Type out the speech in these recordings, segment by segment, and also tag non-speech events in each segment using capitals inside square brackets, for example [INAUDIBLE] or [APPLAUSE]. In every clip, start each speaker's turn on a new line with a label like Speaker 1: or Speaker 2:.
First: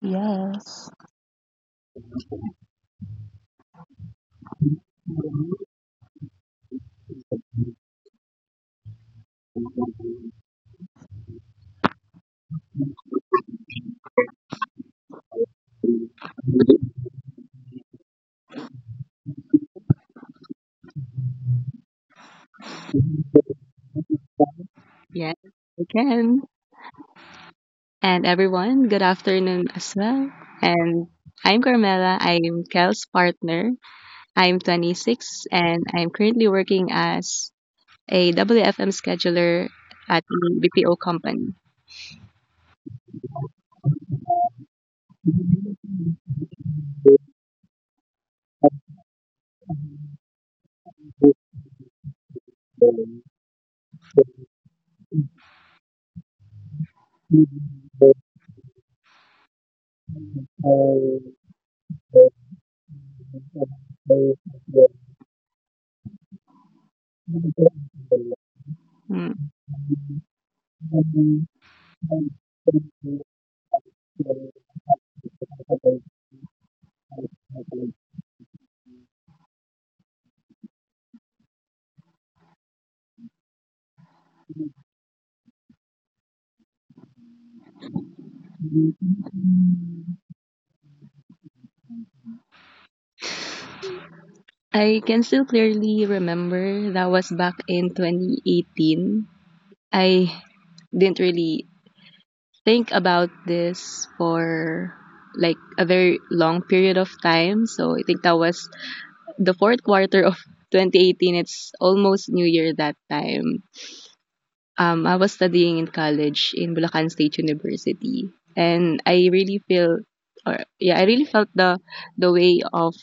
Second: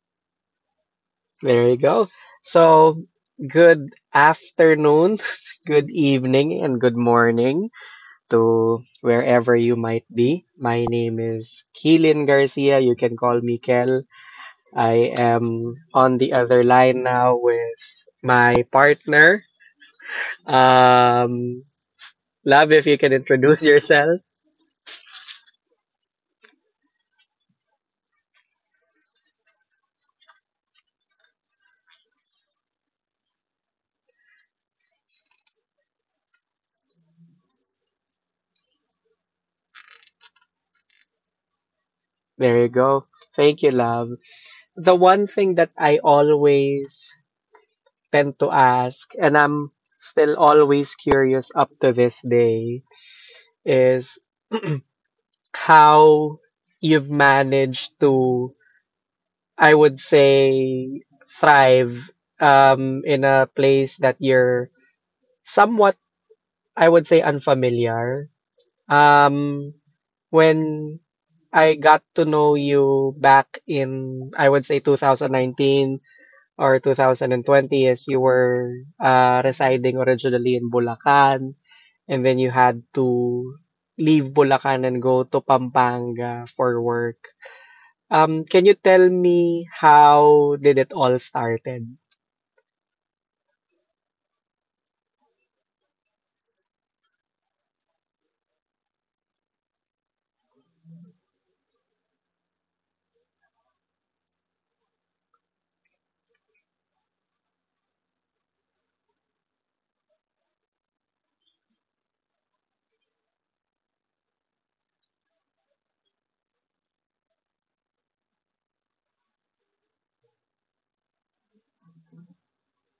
Speaker 1: Yes.
Speaker 2: There you go. So, good afternoon, [LAUGHS] good evening, and good morning to wherever you might be. My name is Keelan Garcia. You can call me Kel. I am on the other line now with my partner. Um, Love, if you can introduce yourself.
Speaker 1: Yes, we can. And everyone, good afternoon as well. And I'm Carmela. I'm Kel's partner. I'm 26 and I'm currently working as a WFM scheduler at a BPO company.
Speaker 2: There you go. Thank you, love. The one thing that I always tend to ask, and I'm still always curious up to this day, is how you've managed to, I would say, thrive in a place that you're somewhat, I would say, unfamiliar.
Speaker 1: Mm.
Speaker 2: Um, when I got to know you back in, I would say, 2019 or 2020, as you were residing originally in Bulacan. And then you had to leave Bulacan and go to Pampanga for work. Can you tell me how did it all started?
Speaker 1: I can still clearly remember that was back in 2018. I didn't really think about this for like a very long period of time. So I think that was the fourth quarter of [LAUGHS] 2018. It's almost New Year that time. I was studying in college in Bulacan State University, and I really feel, or yeah, I really felt the way of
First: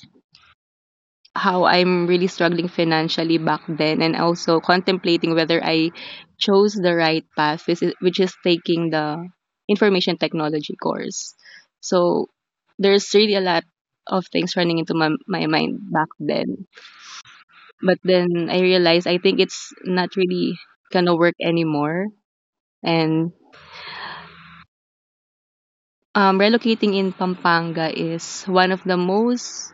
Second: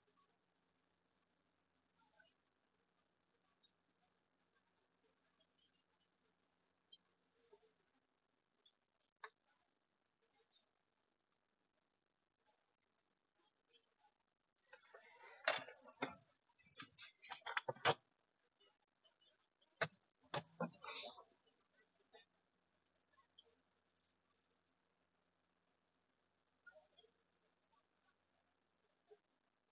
Speaker 1: how I'm really struggling financially back then, and also contemplating whether I chose the right path, which is taking the information technology course. So there's really a lot of things running into my mind back then. But then I realized I think it's not really gonna work anymore. And relocating in Pampanga is one of the most,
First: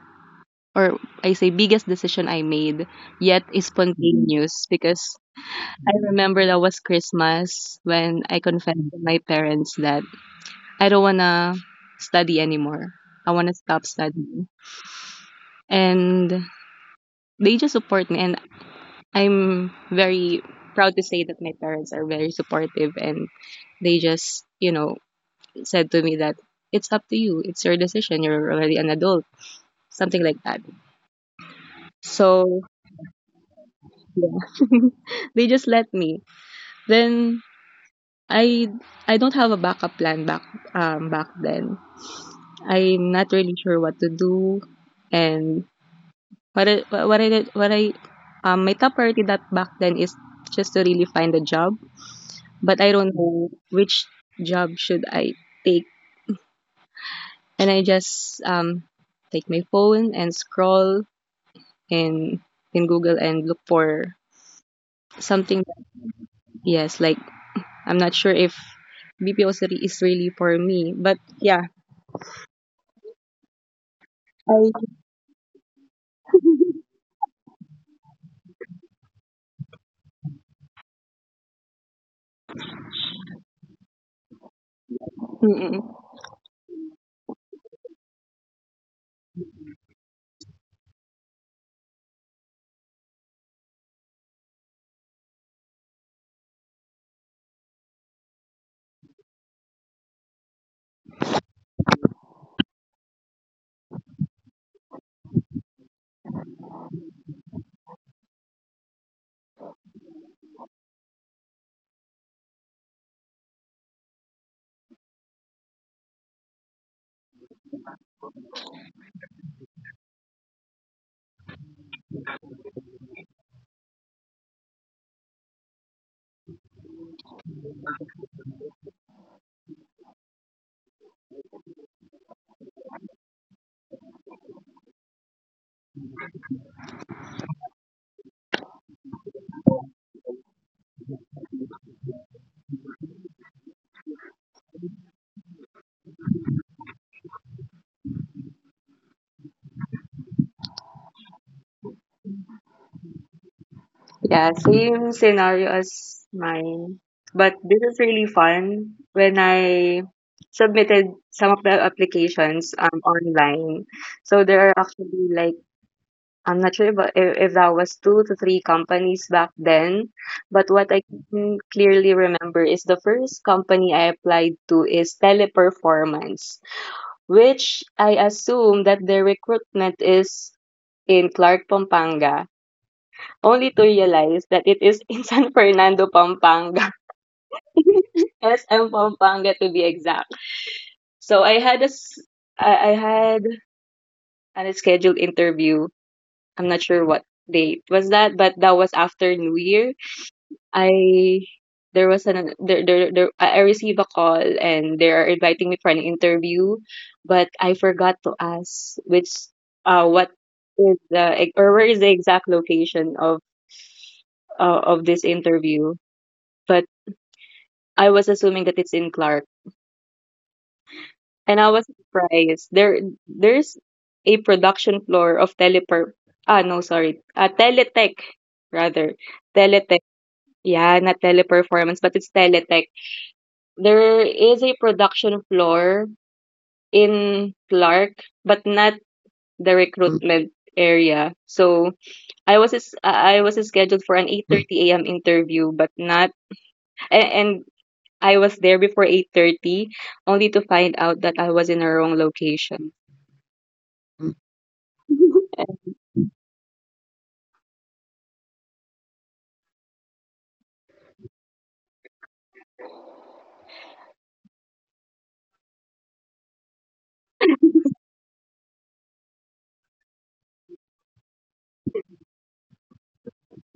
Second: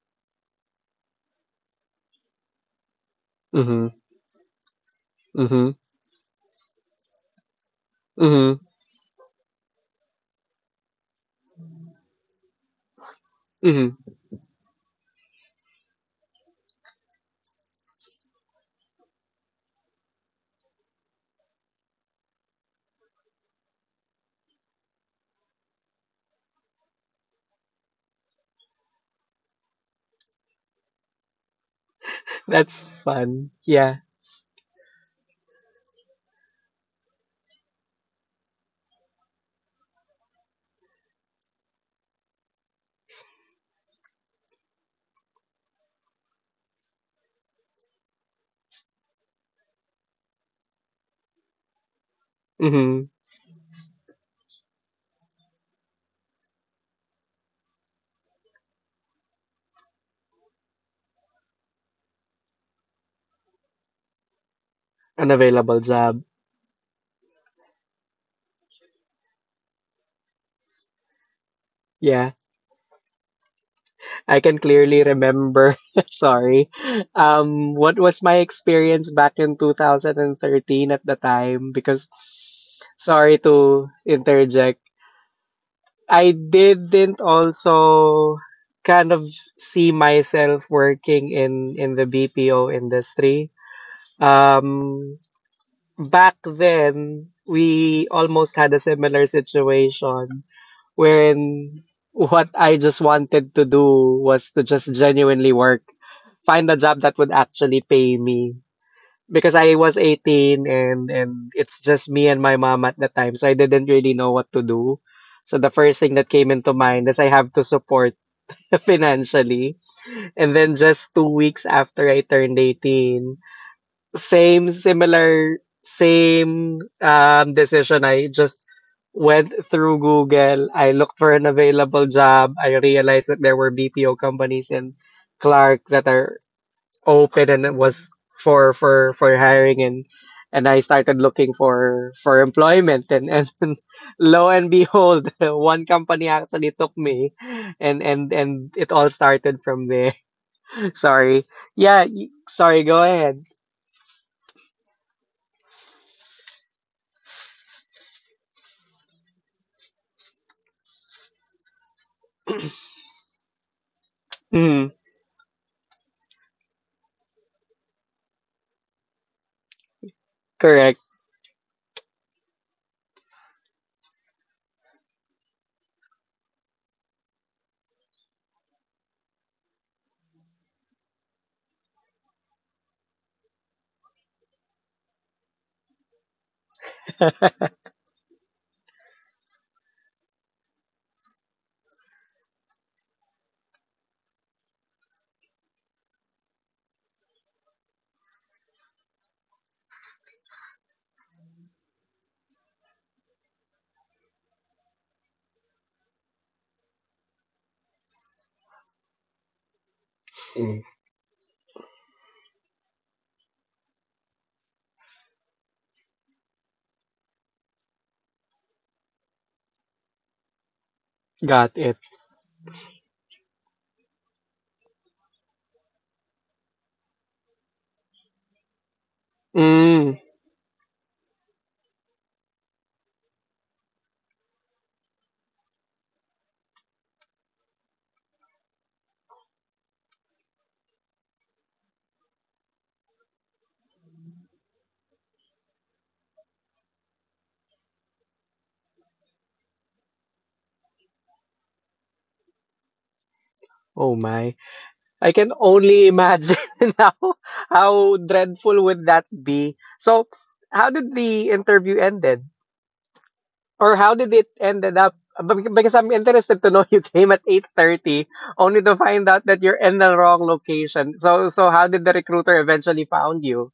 Speaker 1: or I say biggest decision I made, yet is
Speaker 2: Mm-hmm.
Speaker 1: spontaneous because
Speaker 2: Mm-hmm.
Speaker 1: I remember that was Christmas when I
Speaker 2: Mm-hmm.
Speaker 1: confessed to my parents that I don't wanna study anymore. I wanna stop
Speaker 2: Mm-hmm.
Speaker 1: studying. And they just support me and I'm very proud to say that my parents are very supportive and they just, said to me that it's up to you, it's your decision, you're already an adult, something like that.
Speaker 2: [LAUGHS]
Speaker 1: So,
Speaker 2: That's fun. Yeah.
Speaker 1: yeah, they just let me. Then I I don't have a backup plan back then. I'm not really sure what to do and what I did, what I my top priority that back then is just to really find a job but I
Speaker 2: Mm-hmm.
Speaker 1: don't know which job should I take. And I just take my phone and scroll in in Google and look for
Speaker 2: An
Speaker 1: something.
Speaker 2: available job.
Speaker 1: Yes, like I'm not sure if BPO city is really for me, but yeah,
Speaker 2: Yeah. I can
Speaker 1: I
Speaker 2: clearly remember. [LAUGHS] Sorry. What was my experience back in 2013 at the time? Because sorry to interject,
Speaker 1: mm-mm.
Speaker 2: I didn't also kind of see myself working in the BPO industry. Um, Back then, we almost had a similar situation wherein what I just wanted to do was to just genuinely work, find a job that would actually pay me because I was 18 and it's just me and my mom at the time, so I didn't really know what to do. So the first thing that came into mind is I have to support [LAUGHS] financially. And then just 2 weeks after I turned 18, same decision. I just went through Google. I looked for an available job. I realized that there were BPO companies in Clark that are open and it was for hiring and I started looking for employment and [LAUGHS] lo and behold, [LAUGHS] one company actually took me and it all started from there. [LAUGHS] Sorry. Go ahead.
Speaker 1: Yeah, same scenario as mine. But this is really fun when I submitted some of the applications online. So there are
Speaker 2: Mm,
Speaker 1: actually like I'm not sure but if that was two to three companies back then, but what
Speaker 2: correct.
Speaker 1: I
Speaker 2: [LAUGHS]
Speaker 1: can clearly remember is the first company I applied to is Teleperformance, which I assume that their recruitment is in Clark, Pampanga, only to realize that it is in [LAUGHS] San Fernando, Pampanga, [LAUGHS] SM Pampanga to be exact. So I had a scheduled interview. I'm not sure what date was that, but that was after New Year. I there was an there, there there I received a call and they are inviting me for an interview, but I forgot to ask which what
Speaker 2: Mm.
Speaker 1: is the e- or where is the exact location of this interview. But I was assuming that it's in Clark, and I
Speaker 2: Got
Speaker 1: was
Speaker 2: it.
Speaker 1: surprised. There's a production floor of telepur ah no sorry teletech, rather, teletech,
Speaker 2: Mm,
Speaker 1: yeah, not teleperformance but it's teletech. There is a production floor in Clark, but not the recruitment area. So I was scheduled for an 8:30 a.m. interview, but not a- and I was there before 8:30 only to find out that I was in a wrong location.
Speaker 2: oh my. I can
Speaker 1: [LAUGHS]
Speaker 2: only imagine [LAUGHS] how how dreadful would that be. So how did the interview ended or how did it ended up? Because I'm interested to know, [LAUGHS] you came at 8:30 only to find out that you're in the wrong location. So how did the recruiter eventually found you?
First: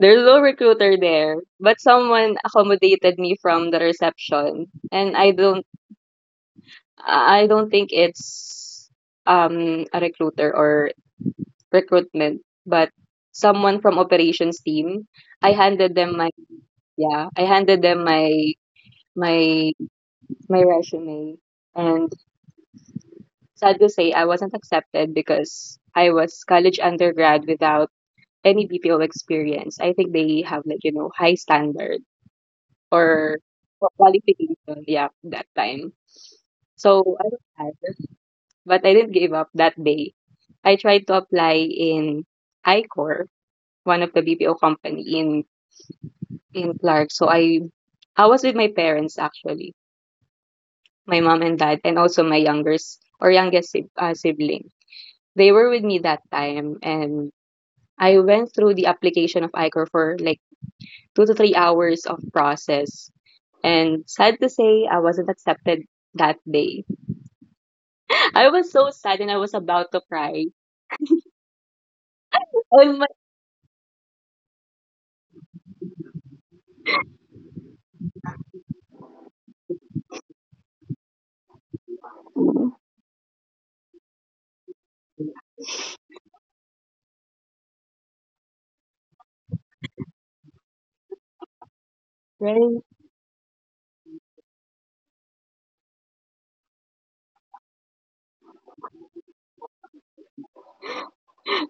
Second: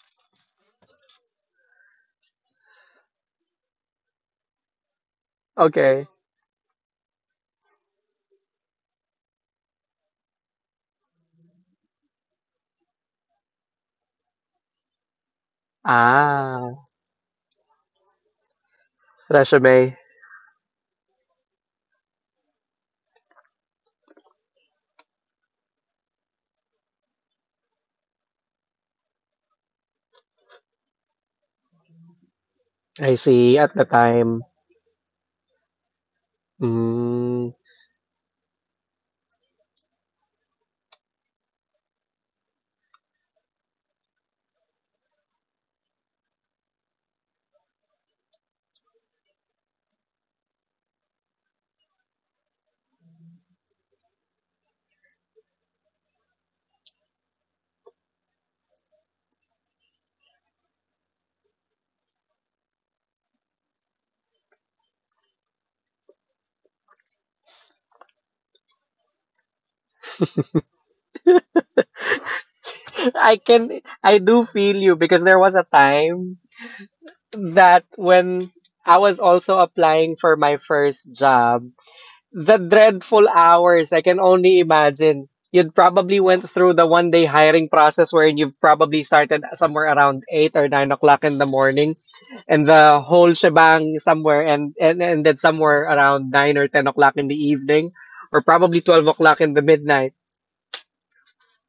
Speaker 1: There's no recruiter there, but someone accommodated me from the reception, and I don't
Speaker 2: Okay.
Speaker 1: I don't think it's a recruiter or recruitment, but someone from operations team. I handed them my
Speaker 2: Ah,
Speaker 1: yeah, I handed them my my
Speaker 2: resume.
Speaker 1: my resume and sad to say I wasn't accepted because I was college undergrad without any BPO experience. I think they have like, high standard
Speaker 2: I
Speaker 1: or
Speaker 2: see at the time.
Speaker 1: qualification, yeah, that time. So I was
Speaker 2: Mm.
Speaker 1: sad, but I didn't give up that day. I tried to apply in ICOR, one of the BPO company in Clark. So I was with my parents actually, my mom and dad, and also my youngest sibling. They were with me that time, and I went through the application of ICOR for like 2 to 3 hours of process. And sad to say, I wasn't accepted that day. [LAUGHS] I was so sad and I was about to cry. All my
Speaker 2: I do feel you because there was a time that when I was also applying for my first job. The dreadful hours, I can only imagine. You'd probably went through the one day hiring process wherein you've probably started somewhere around 8 or 9 o'clock in the morning and
Speaker 1: friends.
Speaker 2: the whole shebang somewhere and ended somewhere around 9 or 10 o'clock in the evening or probably 12 o'clock in the midnight.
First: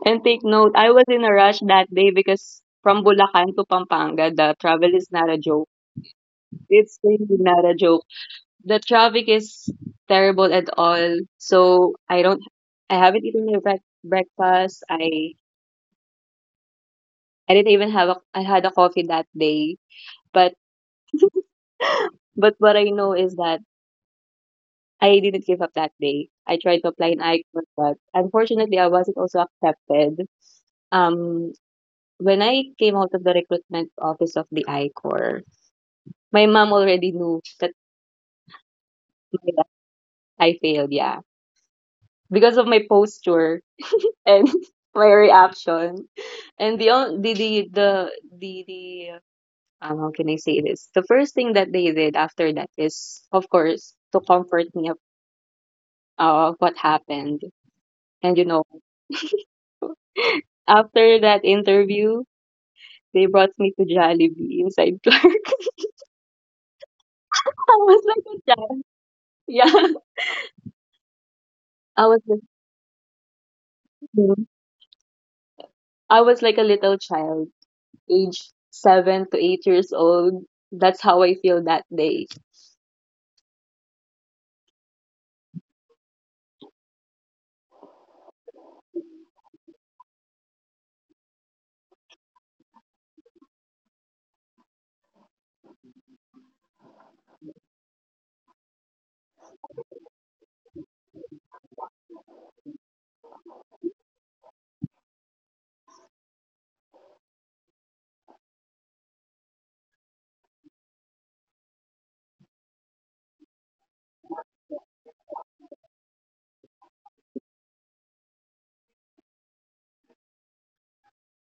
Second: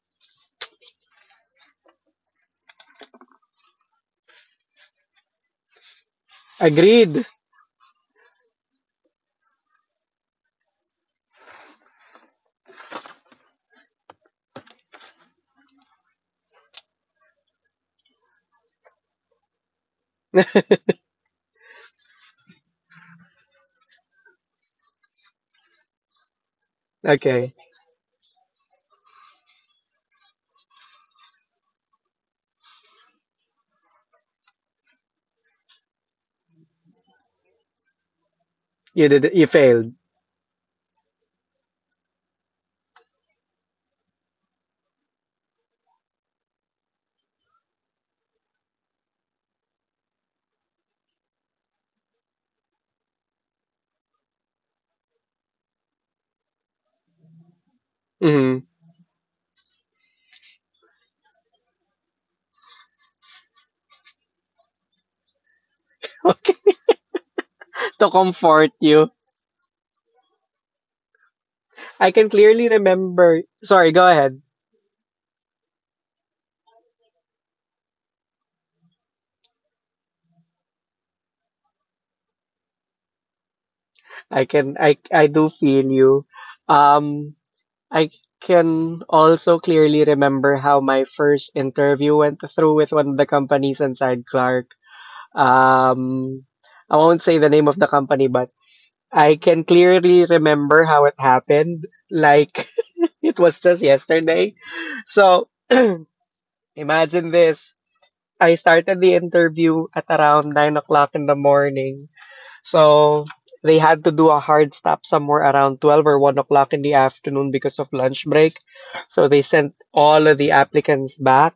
Speaker 1: And take note, I was in a rush that day because from Bulacan to Pampanga, the travel is not a joke. It's
Speaker 2: Agreed.
Speaker 1: really not a joke. The traffic is terrible at all. So I haven't eaten my breakfast. I didn't even have a, I had a coffee that day. But but what I know is that I didn't give up that day. I tried to apply in
Speaker 2: Okay.
Speaker 1: ICON, but unfortunately, I wasn't also accepted. Um, when I came out of the recruitment office of the ICOR, my mom already knew that
Speaker 2: You failed.
Speaker 1: I failed. Yeah, because of my posture and [LAUGHS] my reaction. And the on- the the how can I say this? The first thing that they did after that is, of course, to comfort me of what happened. And
Speaker 2: Hmm.
Speaker 1: after that interview, they brought me to Jollibee inside Clark.
Speaker 2: [LAUGHS] Okay.
Speaker 1: [LAUGHS] I was
Speaker 2: To
Speaker 1: like a
Speaker 2: comfort
Speaker 1: child.
Speaker 2: you.
Speaker 1: Yeah, I
Speaker 2: I
Speaker 1: was
Speaker 2: can
Speaker 1: like,
Speaker 2: clearly remember. Sorry, go ahead.
Speaker 1: mhm. I was like a little child, age 7 to 8 years old. That's how I feel that day.
Speaker 2: I do feel you. Um I can also clearly remember how my first interview went through with one of the companies inside Clark. Um, I won't say the name of the company, but I can clearly remember how it happened. Like [LAUGHS] it was just yesterday. So imagine this. I started the interview at around 9 o'clock in the morning. So they had to do a hard stop somewhere around 12 or 1 o'clock in the afternoon because of lunch break. So they sent all of the applicants back.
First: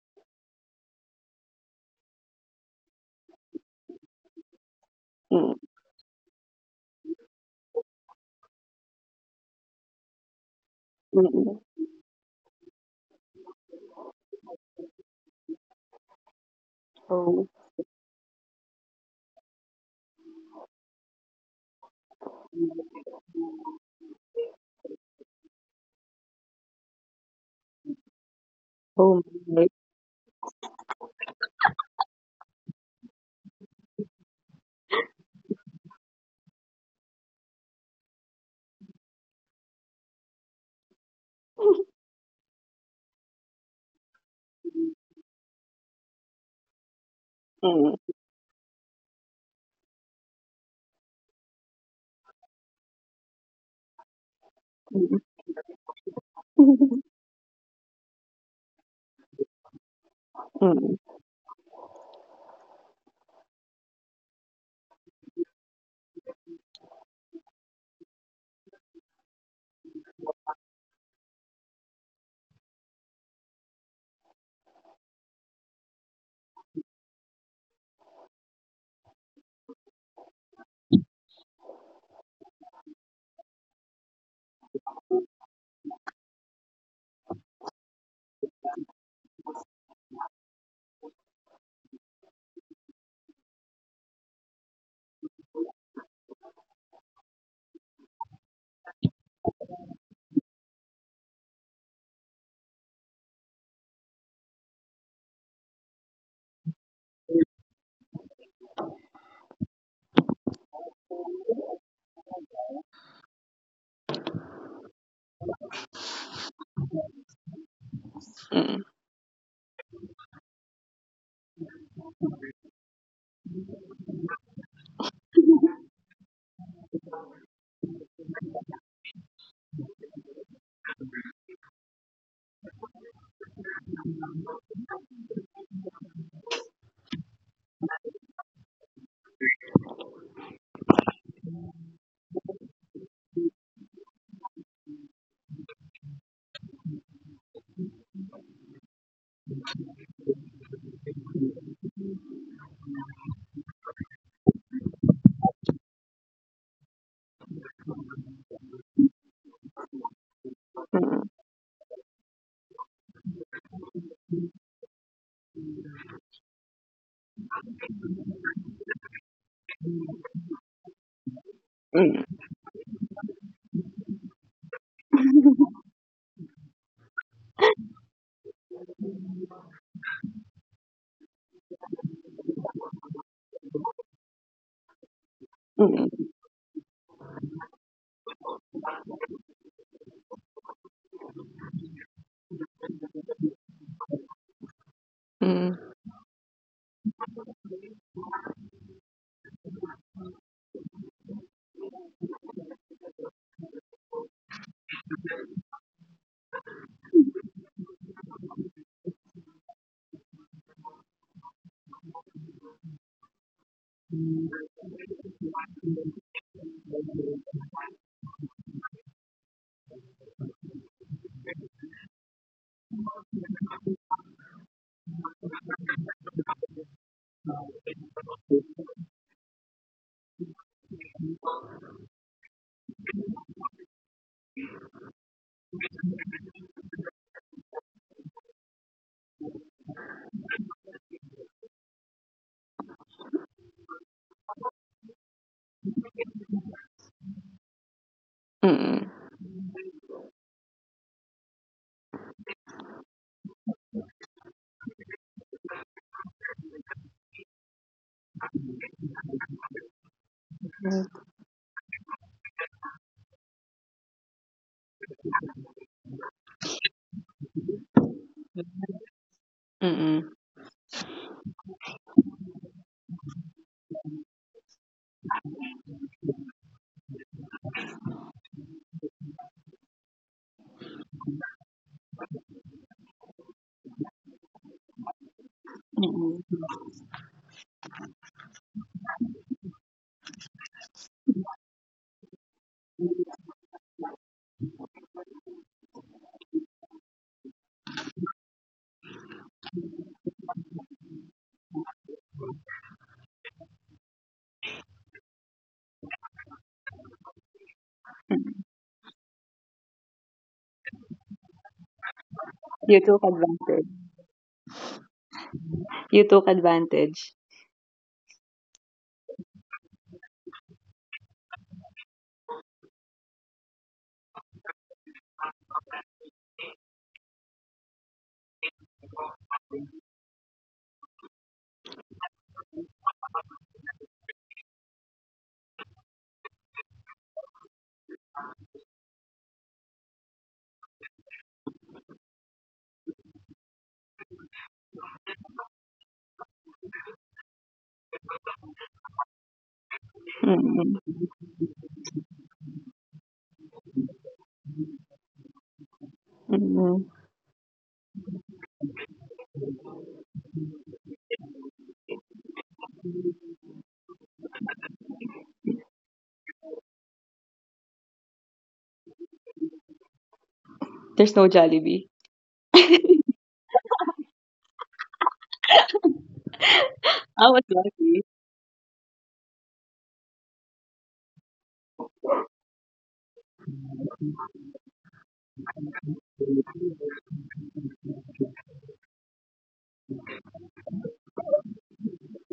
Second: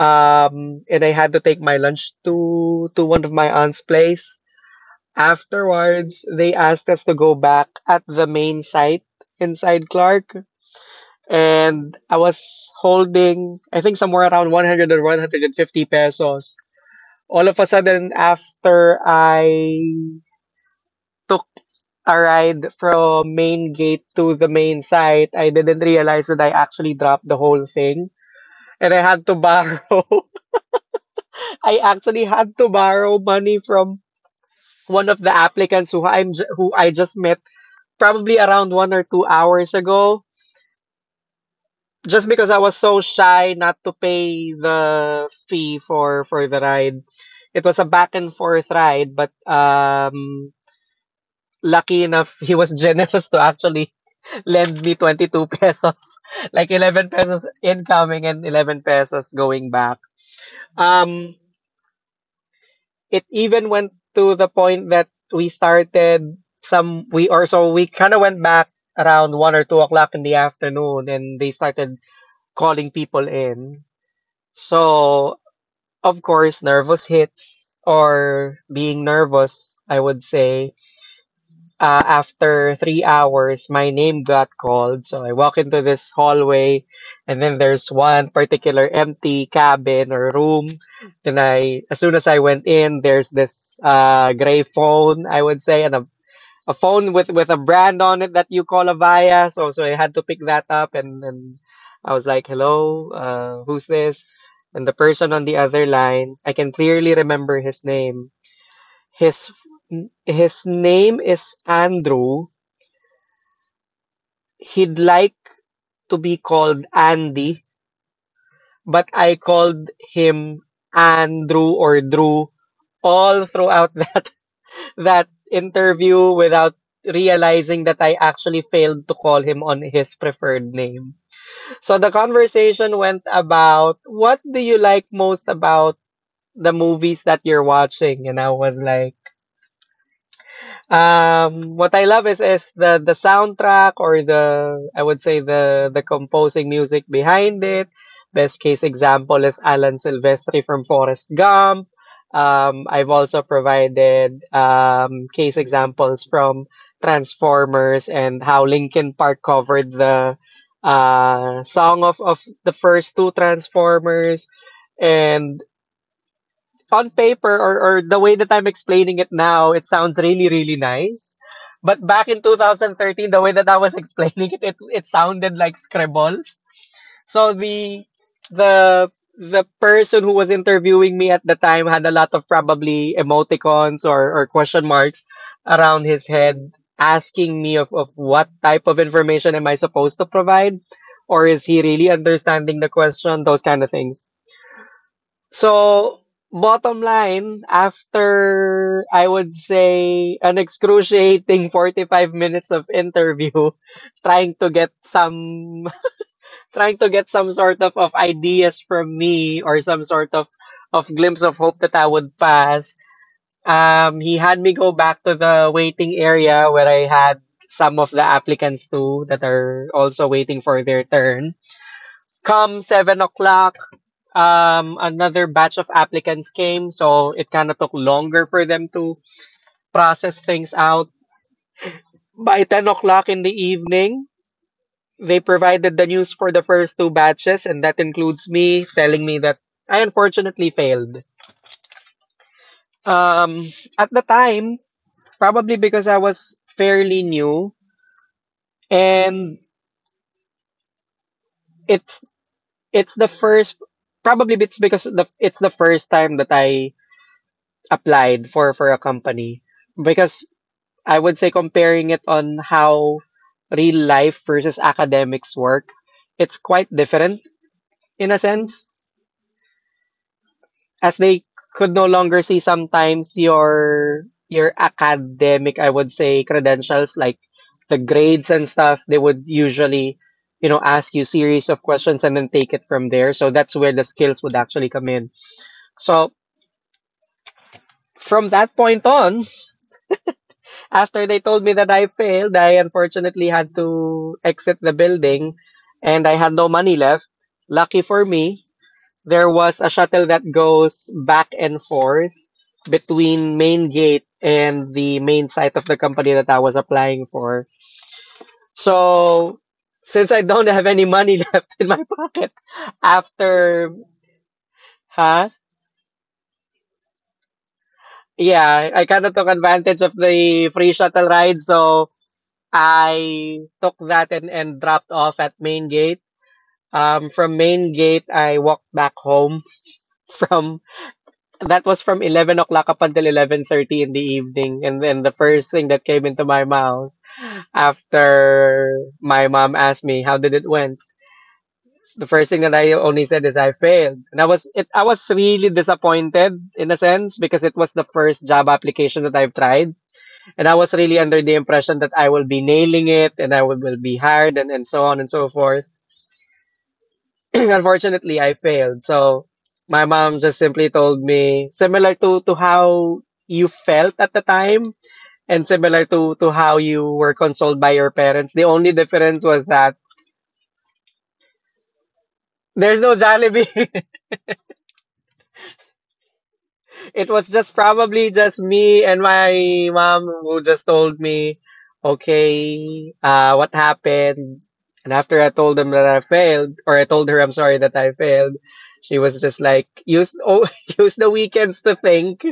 Speaker 2: And I had to take my lunch to one of my aunt's place.
Speaker 1: Mm,
Speaker 2: Afterwards, they asked us to go back at the main site inside Clark.
Speaker 1: mm, mm.
Speaker 2: And I was holding, I think somewhere around 100 or 150 pesos. All
Speaker 1: Oh,
Speaker 2: of a sudden, after I took. A ride from main gate to the main site, I didn't realize that I actually dropped the whole thing. And I
Speaker 1: oh
Speaker 2: had to
Speaker 1: my.
Speaker 2: borrow, [LAUGHS] I actually had to borrow money from one of the applicants who who I just met probably around 1 or 2 hours ago, just because I was so shy not to pay the fee for the ride. It was a
Speaker 1: Mm.
Speaker 2: back and forth ride, but lucky enough, [LAUGHS] he was generous to actually lend me
Speaker 1: Mm,
Speaker 2: 22 pesos, [LAUGHS]
Speaker 1: [LAUGHS]
Speaker 2: like
Speaker 1: mm,
Speaker 2: 11 pesos incoming and 11 pesos going back.
Speaker 1: mm,
Speaker 2: Um, it even went to the point that we started some, we or so we kind of went back around 1 or 2 o'clock in the afternoon and they started calling people in. So, of course, nervous hits or being nervous, I would say after 3 hours, my name got called. So I walk into this hallway, and then there's one particular empty cabin or room. Then I, as soon as I went in, there's this gray phone, I would say, and a phone with a brand on it that you call a Avaya. So, I had to pick that up, and, I was like, hello, who's this? And the person on the other line, I can clearly remember his name. His his name is Andrew. He'd like to be called Andy,
Speaker 1: mm,
Speaker 2: but I called him Andrew or Drew all throughout [LAUGHS] that interview without realizing that I actually failed to call him on his preferred name. So the conversation went about what do you like most about the movies that you're watching? And I was like, what I love is the soundtrack, or the, I would say, the composing music behind it. Best case example is Alan Silvestri from Forrest Gump. I've also provided case examples from Transformers and how Linkin Park covered the song of the first two Transformers. And on paper, or the way that I'm explaining it now, it sounds really, really nice. But
Speaker 1: mm,
Speaker 2: back in 2013, the way that I was [LAUGHS] explaining it, it sounded like scribbles. So the the person who was interviewing me at the time had a lot of probably emoticons, or question marks around his
Speaker 1: mm,
Speaker 2: head, asking me of what type of information am I supposed to provide? Or is he really understanding the question? Those kind of things. So, bottom line, after I would say an excruciating [LAUGHS] 45 minutes of interview, [LAUGHS] trying to get some [LAUGHS] trying to get some sort of ideas from me, or some sort of glimpse of hope that I would pass, he had me go back to the waiting area where I had some of the applicants too that are also waiting for their turn. Come 7 o'clock, another batch of applicants came, so it kind of took longer for them to process things out. By 10 o'clock in the evening, they provided the news for the first two batches, and that includes me, telling me that I unfortunately failed. Um, at the time, probably because I was fairly new,
Speaker 1: mm, mm,
Speaker 2: and it's it's the first, probably it's the first time that I applied for a company, because I would say comparing it on how real life versus academics work, it's quite different in a sense,
Speaker 1: mm,
Speaker 2: as they could no longer see sometimes your academic, I would say, credentials like the grades and stuff. They would usually, you know, ask you series of questions and then take it from there. So that's where the skills would actually come in. So
Speaker 1: mm.
Speaker 2: from that point on, after they told me that I failed, I unfortunately had to exit the building and I had no money left. Lucky for me, there was a shuttle that goes back and forth between main gate and the main site of the company that I was applying for. So, since I don't have any money [LAUGHS] left in my pocket
Speaker 1: You took advantage.
Speaker 2: after, huh?
Speaker 1: You took advantage.
Speaker 2: Yeah, I kind of took advantage of the free shuttle ride, so I took that and, dropped off at main gate. From main gate, I walked back home [LAUGHS] from that was from 11 o'clock up until 11:30 in the evening. And then the first thing that came into my mouth after my mom asked me how did it went, the first thing that I only said is I failed. And I was really disappointed in a sense because it was the first job application that I've tried. And I was
Speaker 1: Mm,
Speaker 2: really under the impression that I will be nailing it and will be hired and so on and so forth.
Speaker 1: mm.
Speaker 2: [CLEARS THROAT] Unfortunately, I failed. So my mom just simply told me, similar to how you felt at the time and similar to how you were consoled by your parents. The only difference was that
Speaker 1: There's no Jollibee.
Speaker 2: there's no Jollibee. [LAUGHS] It
Speaker 1: I
Speaker 2: was
Speaker 1: was
Speaker 2: just
Speaker 1: lucky.
Speaker 2: probably just me and my mom who just told me, okay, "What happened?" And after I told them that I failed, or I told her I'm sorry that I failed, she was just like, [LAUGHS] "Use the weekends to think.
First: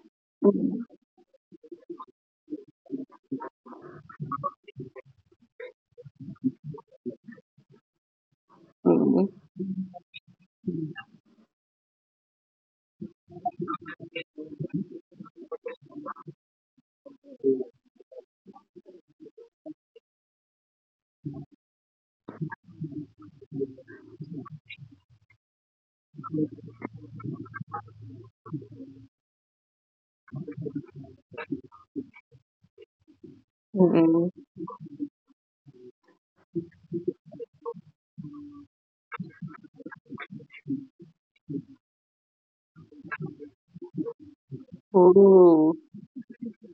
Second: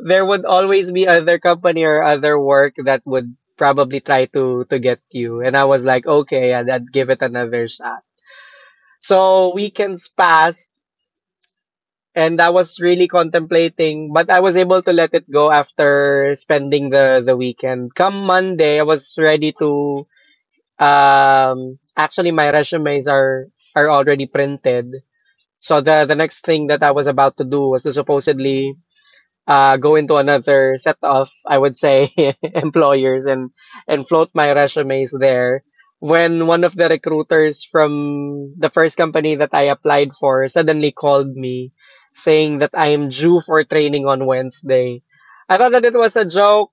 Speaker 2: There would
Speaker 1: Mm,
Speaker 2: always be other company or other work that would probably try to get you." And I was like, okay, I'd give it another shot.
Speaker 1: mm, mm.
Speaker 2: So weekends passed and I was really contemplating, but I was able to let it go after spending the weekend. Come Monday, I was ready to actually. My resumes are already printed. So the next thing that I was about to do was to supposedly go into another set of, I would say, [LAUGHS] employers and
Speaker 1: Ooh,
Speaker 2: float my resumes there. When one of the recruiters from the first company that I applied for suddenly called me saying that I am due for training on Wednesday, I thought that it was a joke.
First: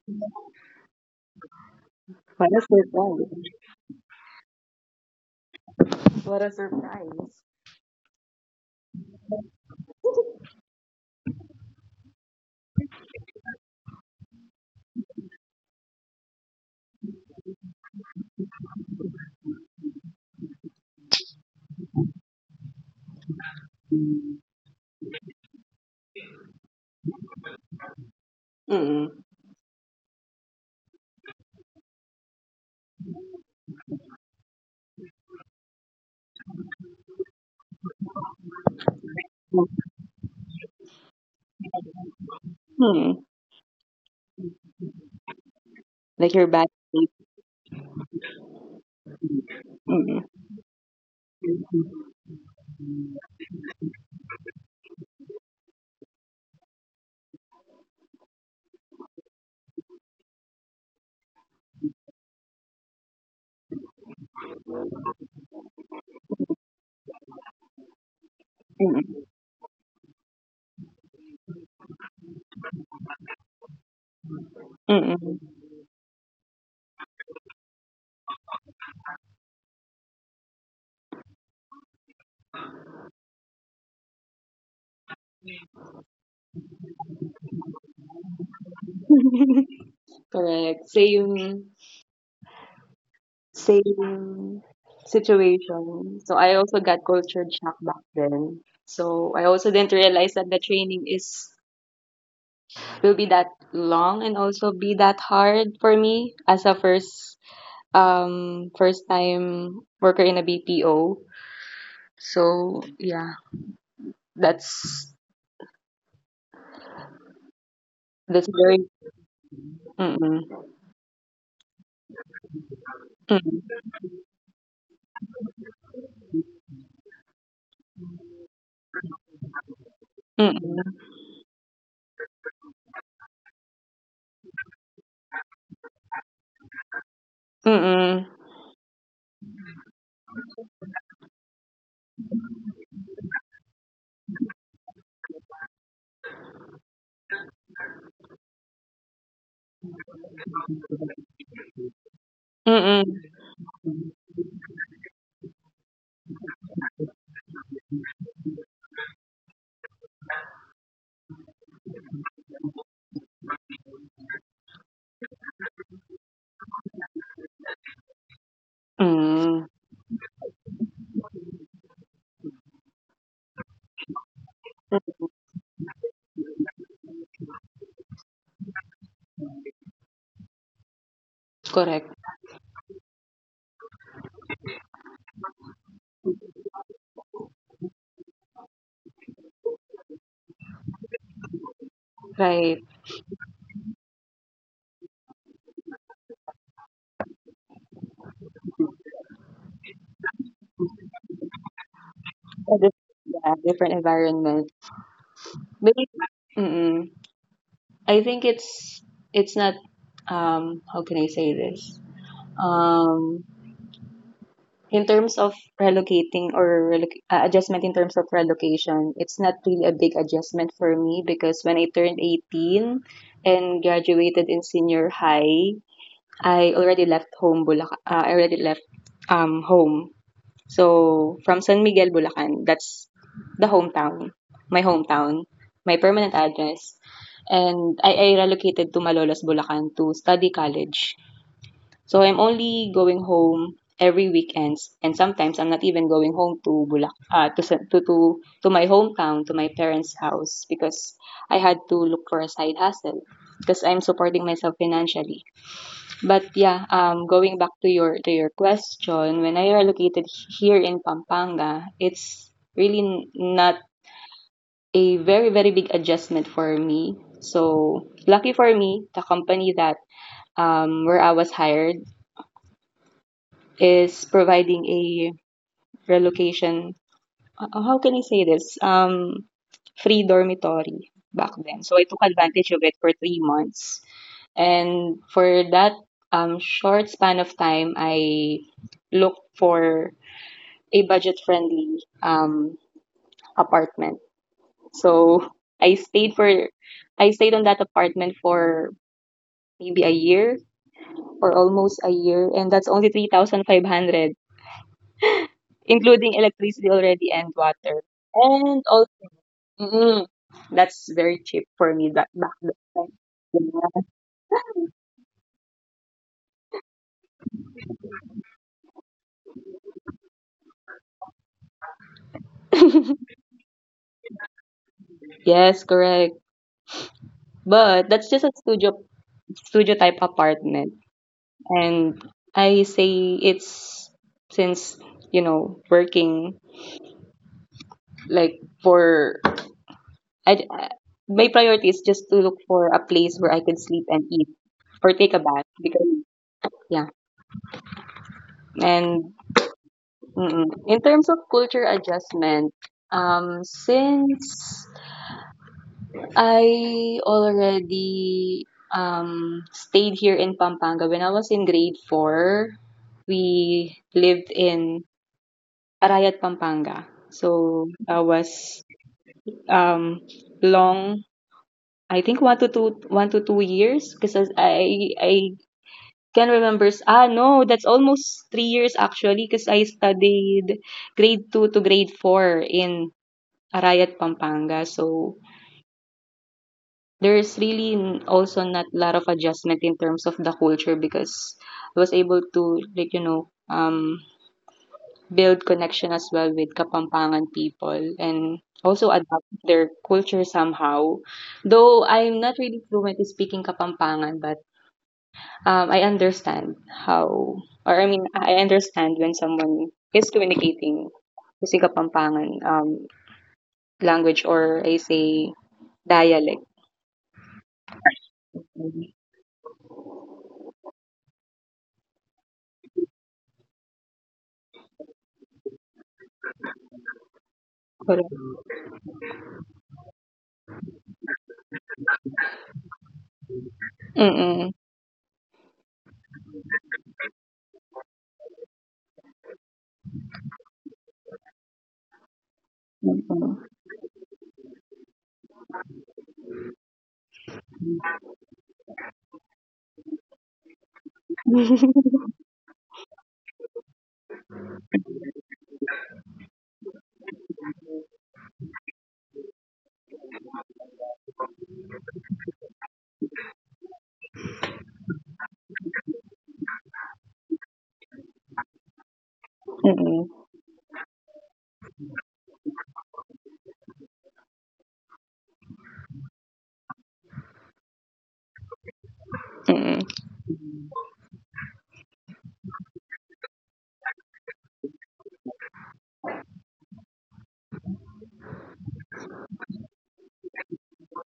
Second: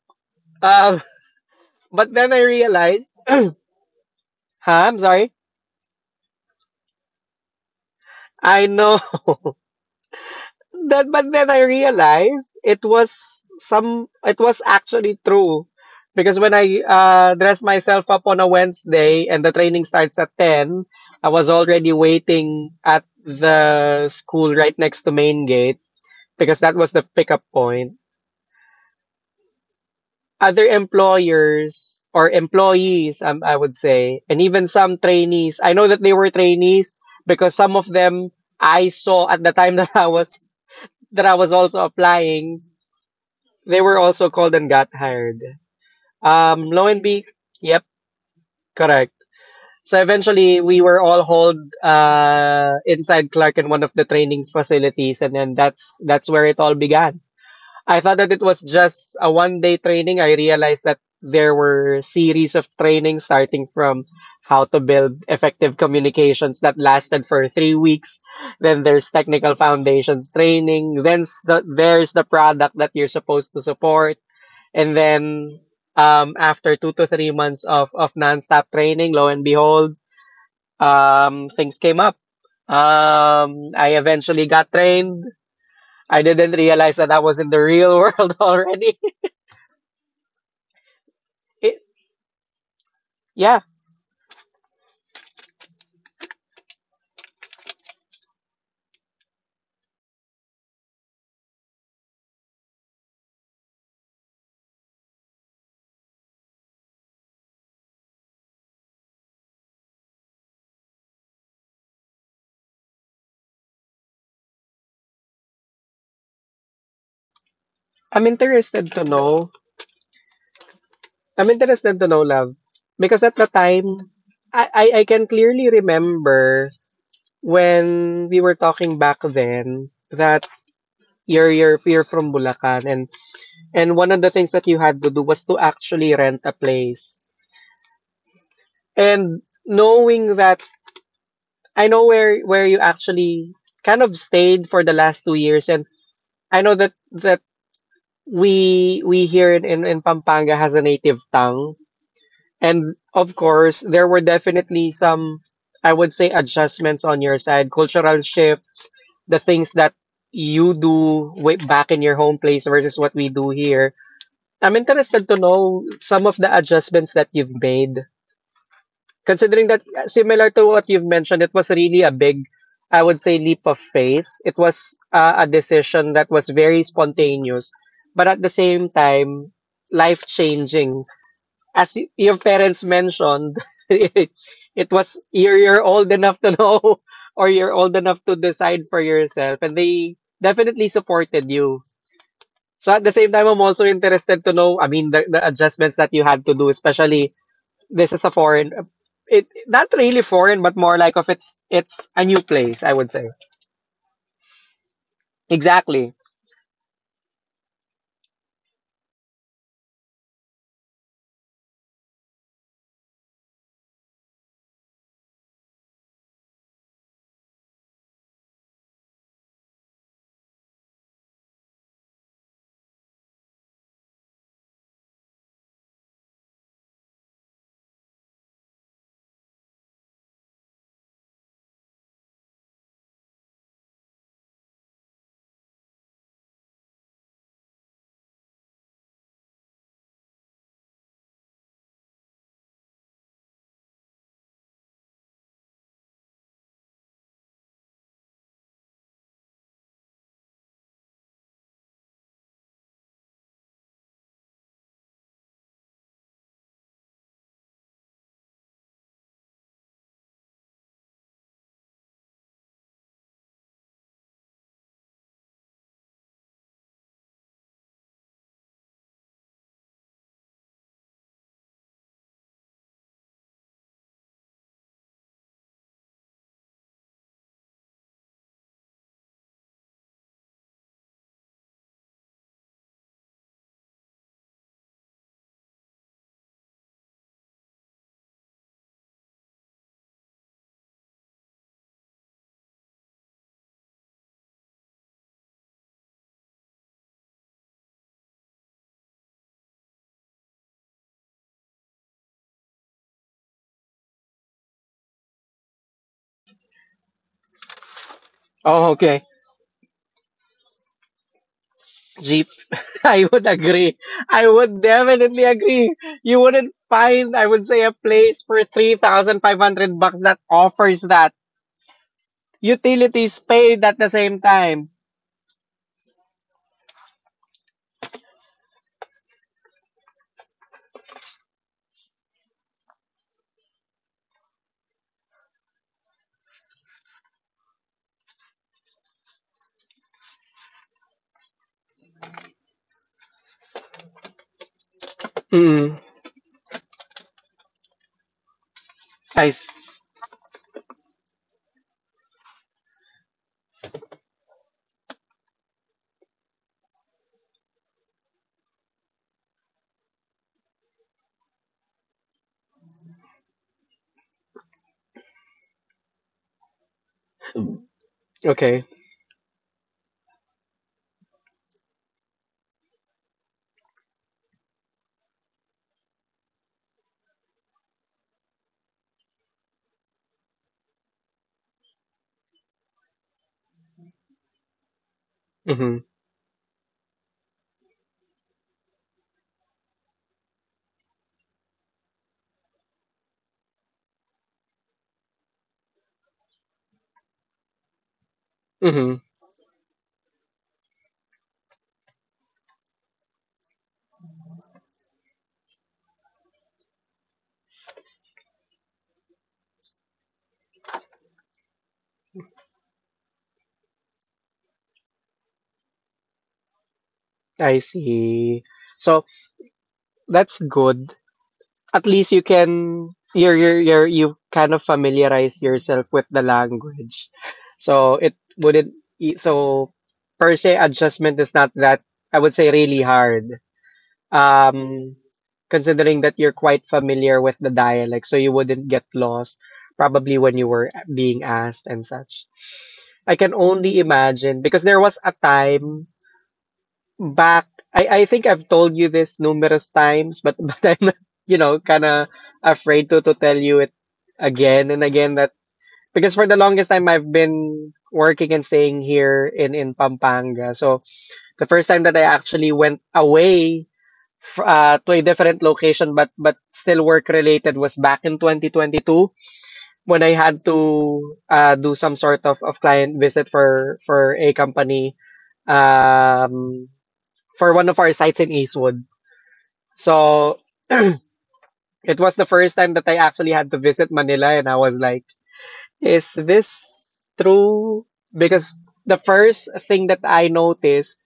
Speaker 2: Um, [LAUGHS] but then
Speaker 1: what
Speaker 2: I
Speaker 1: a
Speaker 2: realized,
Speaker 1: surprise.
Speaker 2: huh? I'm sorry.
Speaker 1: What a surprise.
Speaker 2: I know. [LAUGHS] That, but then I realized it was it was actually true. Because when I dress myself up on a Wednesday and the training starts at 10, I was already waiting at the school right next to main gate because that was the pickup point.
Speaker 1: Mm,
Speaker 2: Other employers or employees, I would say, and even some trainees, I know that they were trainees because some of them I saw at the time [LAUGHS]
Speaker 1: mm,
Speaker 2: that I was also applying.
Speaker 1: mm.
Speaker 2: They were also called and got hired.
Speaker 1: Like your bad.
Speaker 2: Lo and be, yep, correct. So
Speaker 1: Mm,
Speaker 2: eventually, we were all hauled inside Clark in one of the training facilities, and then that's where it all began. I thought that it was just a one-day training. I realized that there were series of training starting from how to build effective communications that lasted for 3 weeks. Then there's
Speaker 1: mm,
Speaker 2: technical foundations training. There's the product that you're supposed to support and
Speaker 1: mm.
Speaker 2: then after 2 to 3 months of nonstop training, lo and behold, things came up. I eventually got trained. I didn't realize that I was in the real [LAUGHS] world already.
Speaker 1: [LAUGHS] Correct. Same.
Speaker 2: It, yeah.
Speaker 1: Same situation. So I also got culture shock back then. So I also didn't realize that the training is will be that long and also be that hard for me as a first time worker in a BPO. So yeah, that's
Speaker 2: I'm
Speaker 1: that's very.
Speaker 2: interested to know.
Speaker 1: Mm-mm,
Speaker 2: I'm interested to know, love, because at the
Speaker 1: mm-mm,
Speaker 2: time, I can clearly remember when we were talking back then that
Speaker 1: mm-mm,
Speaker 2: you're from Bulacan. And one of the things that you had to do was to actually rent a place.
Speaker 1: mm-mm,
Speaker 2: And knowing that I know where you actually kind of stayed for the last 2 years, and I know that we here in Pampanga has a native tongue. And
Speaker 1: mm-mm,
Speaker 2: of course there were definitely some, I would say, adjustments on your side, cultural shifts, the things that you do way back in your home place versus what we do here. I'm interested to know some of the adjustments that you've made,
Speaker 1: mm,
Speaker 2: considering that similar to what you've mentioned, it was really a big, I would say, leap of faith. It was a decision that was very spontaneous, but at the same time, life changing.
Speaker 1: correct,
Speaker 2: Your parents mentioned, [LAUGHS] it was you're old enough to know [LAUGHS] or you're old enough to decide for yourself, and they definitely supported you.
Speaker 1: right.
Speaker 2: So at the same time, I'm also interested to know, I mean, the adjustments that you had to do, especially this is a foreign, it not really foreign, but more like of it's a new
Speaker 1: Yeah,
Speaker 2: place, I would say.
Speaker 1: different environment. Maybe,
Speaker 2: Exactly.
Speaker 1: mm-mm. I think it's not how can I say this, um in terms of relocating or adjustment in terms of relocation it's not really a big adjustment for me because when I turned 18 and graduated in senior high, I already left home. So from San Miguel, Bulacan, that's the hometown, my permanent address. And I relocated to Malolos, Bulacan to study college. So I'm only going home every weekends, and sometimes I'm not even going home to Bulac, to, San- to my hometown, to my parents' house because I had to look for a side hustle because I'm supporting myself financially. But yeah, going back to your question, when I relocated here in Pampanga, it's really not a very very big adjustment for me. So lucky for me, the company that where I was hired is providing a relocation. How can I say this? Free dormitory back then. So I took advantage of it for 3 months. And for that short span of time, I looked for a budget friendly apartment. So I stayed for I stayed on that apartment for maybe a year or almost a year, and that's only 3,500, including electricity already and water. And
Speaker 2: Oh,
Speaker 1: also,
Speaker 2: okay.
Speaker 1: mm, that's very cheap for me that back
Speaker 2: Jeep.
Speaker 1: then.
Speaker 2: [LAUGHS] I would agree. I would definitely agree. You wouldn't find, I would say, a place for 3,500 bucks that offers that.
Speaker 1: Yeah.
Speaker 2: Utilities paid at the same time.
Speaker 1: [LAUGHS] Yes, correct. But that's just a studio type apartment. And I say it's since, working like for, I, I- my priority is just to look for a place where I can sleep and eat or take a bath
Speaker 2: Mm,
Speaker 1: because, yeah. And
Speaker 2: I s-
Speaker 1: in terms of culture adjustment, since I already stayed here in Pampanga when I was in grade four, we lived in Arayat, Pampanga. So
Speaker 2: Okay.
Speaker 1: um long, I think one to two years because I can remember s- ah no, that's almost 3 years actually because I studied grade two to grade four in Arayat, Pampanga. So
Speaker 2: Mm-hmm.
Speaker 1: there's really also not a lot of adjustment in terms of the culture because I was able to like build connection as well with Kapampangan people and also
Speaker 2: Mm-hmm.
Speaker 1: adapt their culture somehow. Though I'm not really fluent in speaking Kapampangan, but I understand how, or I mean, I understand when someone is communicating using Kapampangan language or I say dialect.
Speaker 2: I see. So, that's good. At least you're, you kind of familiarize yourself with the language. So
Speaker 1: Correct.
Speaker 2: it wouldn't e- so per se adjustment is not that, I would say, really hard.
Speaker 1: Mm-mm.
Speaker 2: Um Considering that you're quite familiar with the dialect so you wouldn't get lost probably when you were being asked and such. I can
Speaker 1: Mm-mm.
Speaker 2: only imagine because there was a time back. I think I've told you this numerous times, but [LAUGHS] but I'm, you know, kinda afraid to tell you it again and again that because for the longest time I've been working and staying here in Pampanga. So the first time that I actually went away to a different location but still work related was back in 2022 when
Speaker 1: Mm-mm.
Speaker 2: I had to do some sort of client visit for a company. Um, for one of our sites in Eastwood. So [CLEARS THROAT] it was the first time that I actually had to visit Manila, and I was like, is this true? Because the first thing that I noticed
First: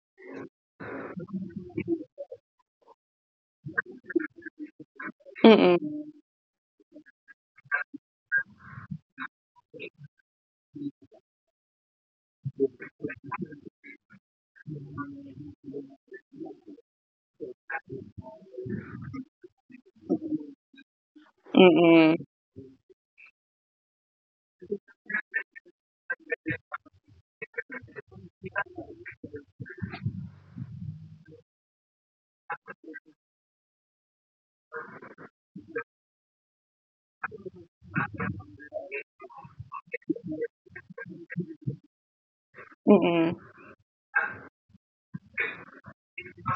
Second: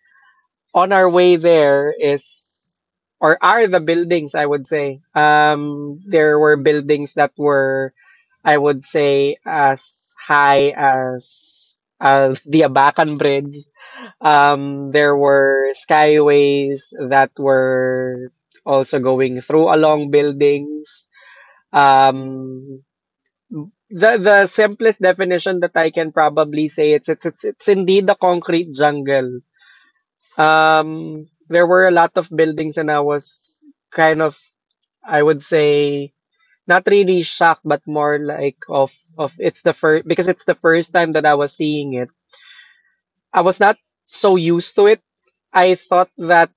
Speaker 2: on our way there is, or are the buildings, I would say.
Speaker 1: Mm-mm.
Speaker 2: There were buildings that were, I would say, as high as the Abacan Bridge. There were skyways that were also going through along buildings.
Speaker 1: Mm-mm. Mm-mm.
Speaker 2: Um, the simplest definition that I can probably say it's it's indeed a concrete jungle. There were a lot of buildings, and I was kind of, I would say, not really shocked, but more like of it's the first because it's the first time that I was seeing it.
Speaker 1: Mm-mm.
Speaker 2: I was not so used to it. I thought that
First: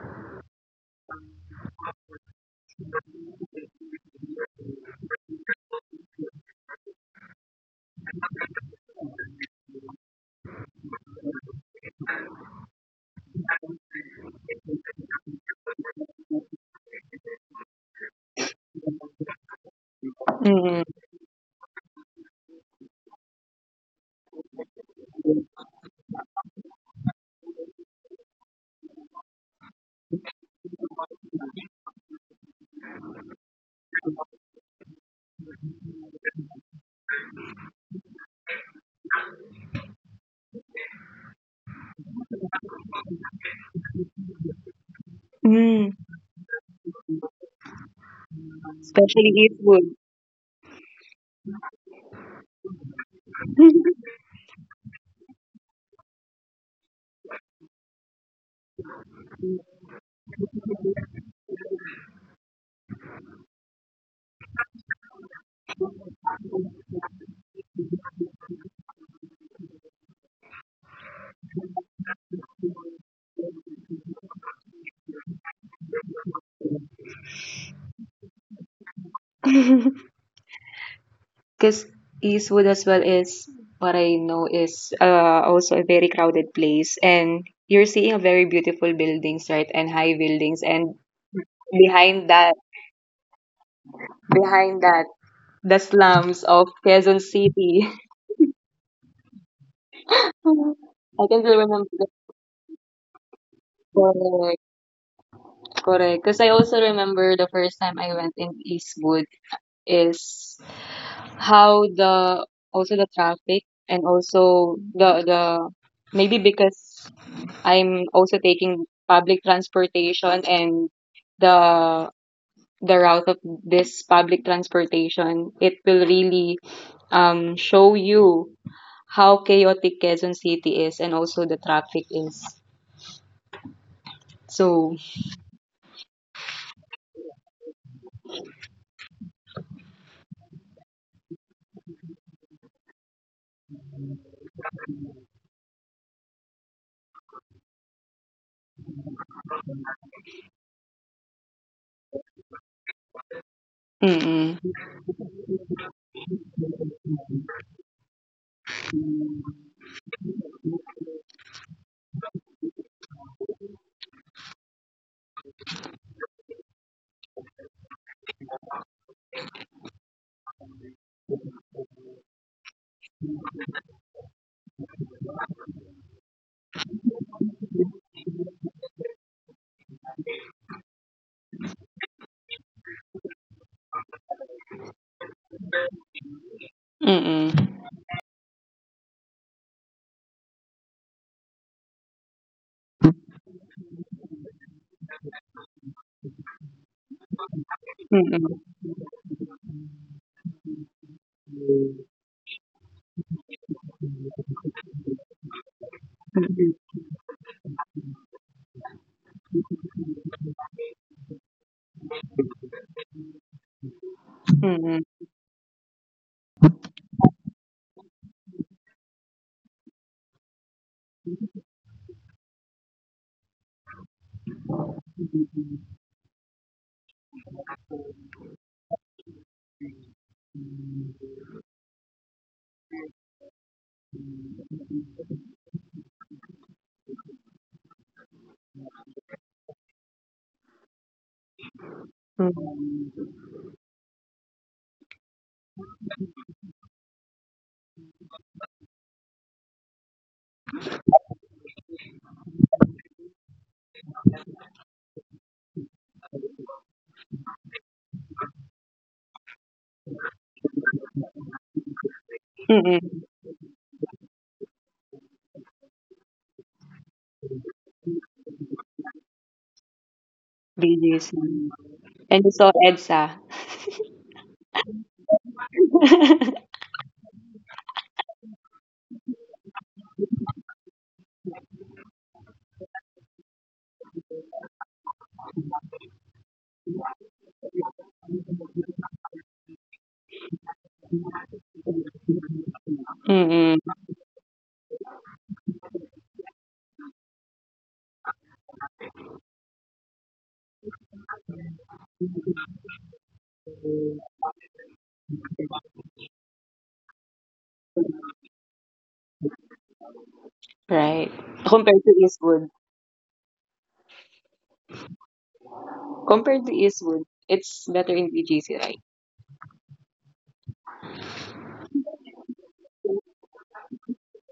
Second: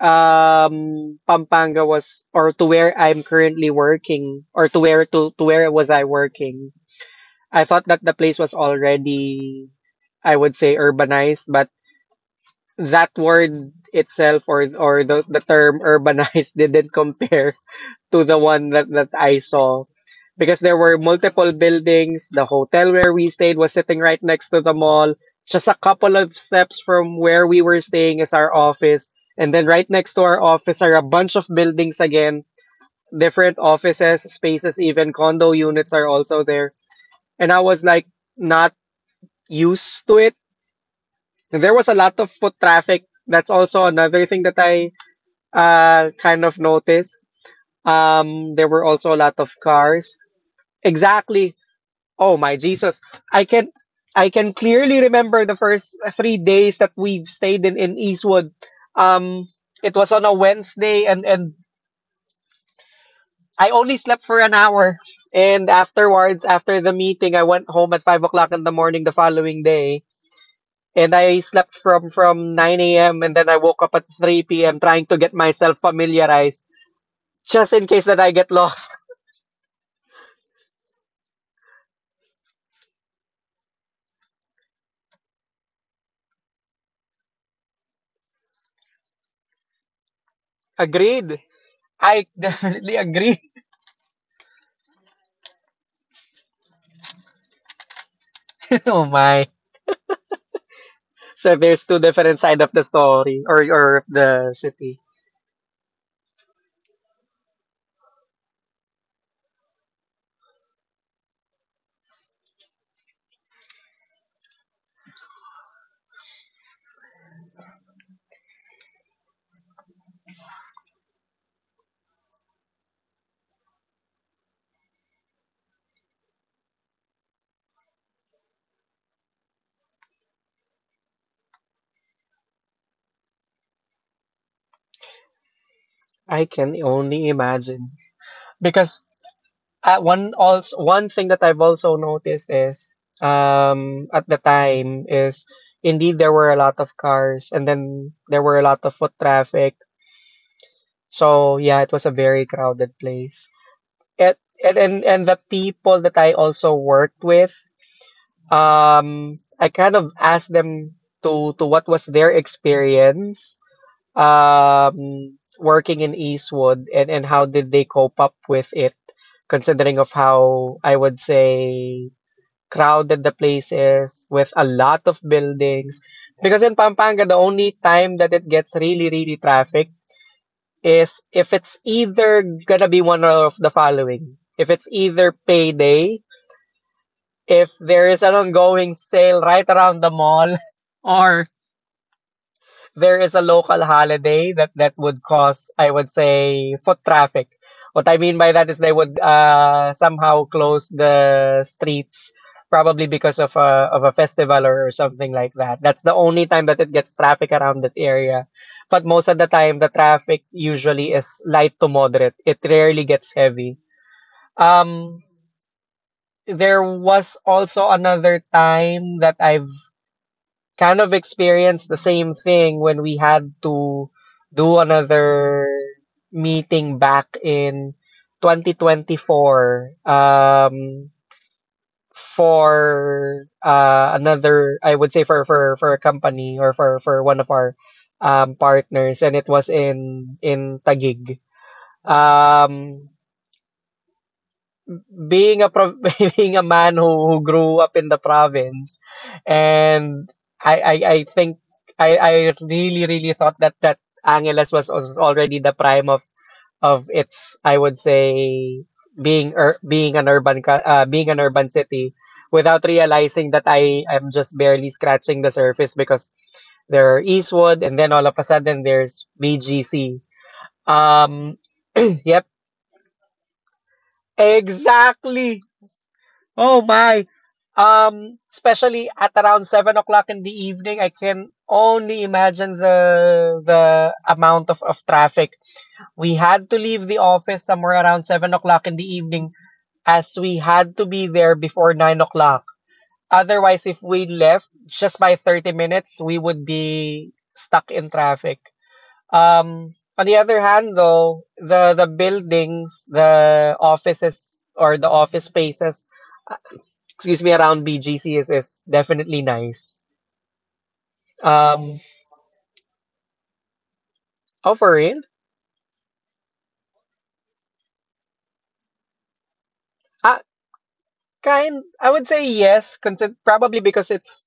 Speaker 2: Pampanga was, or to where I'm currently working, or to where was I working. I thought that the place was already, I would say, urbanized, but that word itself or the term urbanized [LAUGHS] didn't compare to the one that I saw because there
Speaker 1: Mm-mm.
Speaker 2: were multiple buildings. The hotel where we stayed was sitting right next to the mall. Just a couple of steps from where we were staying is our office. And then right next to our office are a bunch of buildings again, different offices, spaces, even condo units are also there. And I was like not used to it. There was a lot of foot traffic. That's also another thing that I
Speaker 1: Mm.
Speaker 2: kind of noticed. There were also a
Speaker 1: Especially
Speaker 2: lot of
Speaker 1: if food.
Speaker 2: cars. Exactly. Oh my Jesus. I can
Speaker 1: [LAUGHS]
Speaker 2: I can clearly remember the first 3 days that we've stayed in Eastwood. Um it was on a Wednesday and I only slept for an hour. And afterwards, after the meeting, I went home at 5 o'clock in the morning the following day. And I slept from 9 AM and then I woke up at 3 PM trying to get myself familiarized just in case that I get lost.
Speaker 1: Because Eastwood as well is what I know is also a very crowded place, and you're seeing a very beautiful buildings, right, and high buildings,
Speaker 2: [LAUGHS]
Speaker 1: and
Speaker 2: Agreed.
Speaker 1: behind
Speaker 2: I [LAUGHS]
Speaker 1: that,
Speaker 2: definitely agree.
Speaker 1: behind that, the slums of Quezon City. [LAUGHS]
Speaker 2: [LAUGHS] Oh my.
Speaker 1: I can still
Speaker 2: So
Speaker 1: remember.
Speaker 2: there's two different side of the story or
Speaker 1: Correct,
Speaker 2: the city.
Speaker 1: correct. Because I also remember the first time I went in Eastwood is how the also the traffic and also the maybe because I'm also taking public transportation and the the route of this public transportation, it will really show you how chaotic Quezon City is and also the traffic is. So,
Speaker 2: I can only imagine because one also one thing that I've also noticed is at the time is indeed there were a lot of cars and then there were a lot of foot traffic. So yeah, it was a very crowded place.
Speaker 1: mm-mm,
Speaker 2: And the people that I also worked with, I kind of asked them to what was their experience working in Eastwood, and how did they cope up with it, considering of how, I would say, crowded the place is with a lot of buildings. Because in Pampanga, the only time that it gets really, really traffic is if it's either gonna be one of the following. If it's either payday, if
Speaker 1: mm-mm,
Speaker 2: there is an ongoing sale right around the mall, [LAUGHS] or there is a local holiday that that would cause, I would say, foot traffic. What I mean by
Speaker 1: mm-mm,
Speaker 2: that is they would somehow close the streets, probably because of a festival, or something like that. That's the only time that it gets traffic around that area. But most of the time, the traffic usually is light to moderate. It rarely gets heavy.
Speaker 1: mm-mm,
Speaker 2: Um, there was also another time that I've kind of experienced the same thing when we had to do another meeting back in 2024, for another, I would say for, for a company, or for one of our partners, and it was in Tagig. Um,
Speaker 1: mm-mm,
Speaker 2: being a pro- [LAUGHS] being a man who grew up in the province and I think I really really thought that Angeles was already the prime of its, I would say, being an urban city without
Speaker 1: mm-mm,
Speaker 2: realizing that I am just barely scratching the surface because there are Eastwood and then all of a sudden there's BGC
Speaker 1: BGC.
Speaker 2: um [CLEARS THROAT]
Speaker 1: And
Speaker 2: yep
Speaker 1: you saw EDSA.
Speaker 2: exactly.
Speaker 1: [LAUGHS]
Speaker 2: Oh my. Especially at around 7 o'clock in the evening, I can only imagine the amount of traffic. We had to leave the office somewhere around 7 o'clock in the evening, as we had to be there before 9 o'clock.
Speaker 1: Mm-mm,
Speaker 2: Otherwise, if we left just by 30 minutes, we would be stuck in traffic. On the other hand, though, the buildings, the offices or the office spaces, excuse me, around BGC is definitely nice.
Speaker 1: right. Compared
Speaker 2: Um,
Speaker 1: to Eastwood.
Speaker 2: oh, for real?
Speaker 1: Compared to Eastwood, it's better in BGC, right?
Speaker 2: Uh, Kind, I would say yes, probably because it's,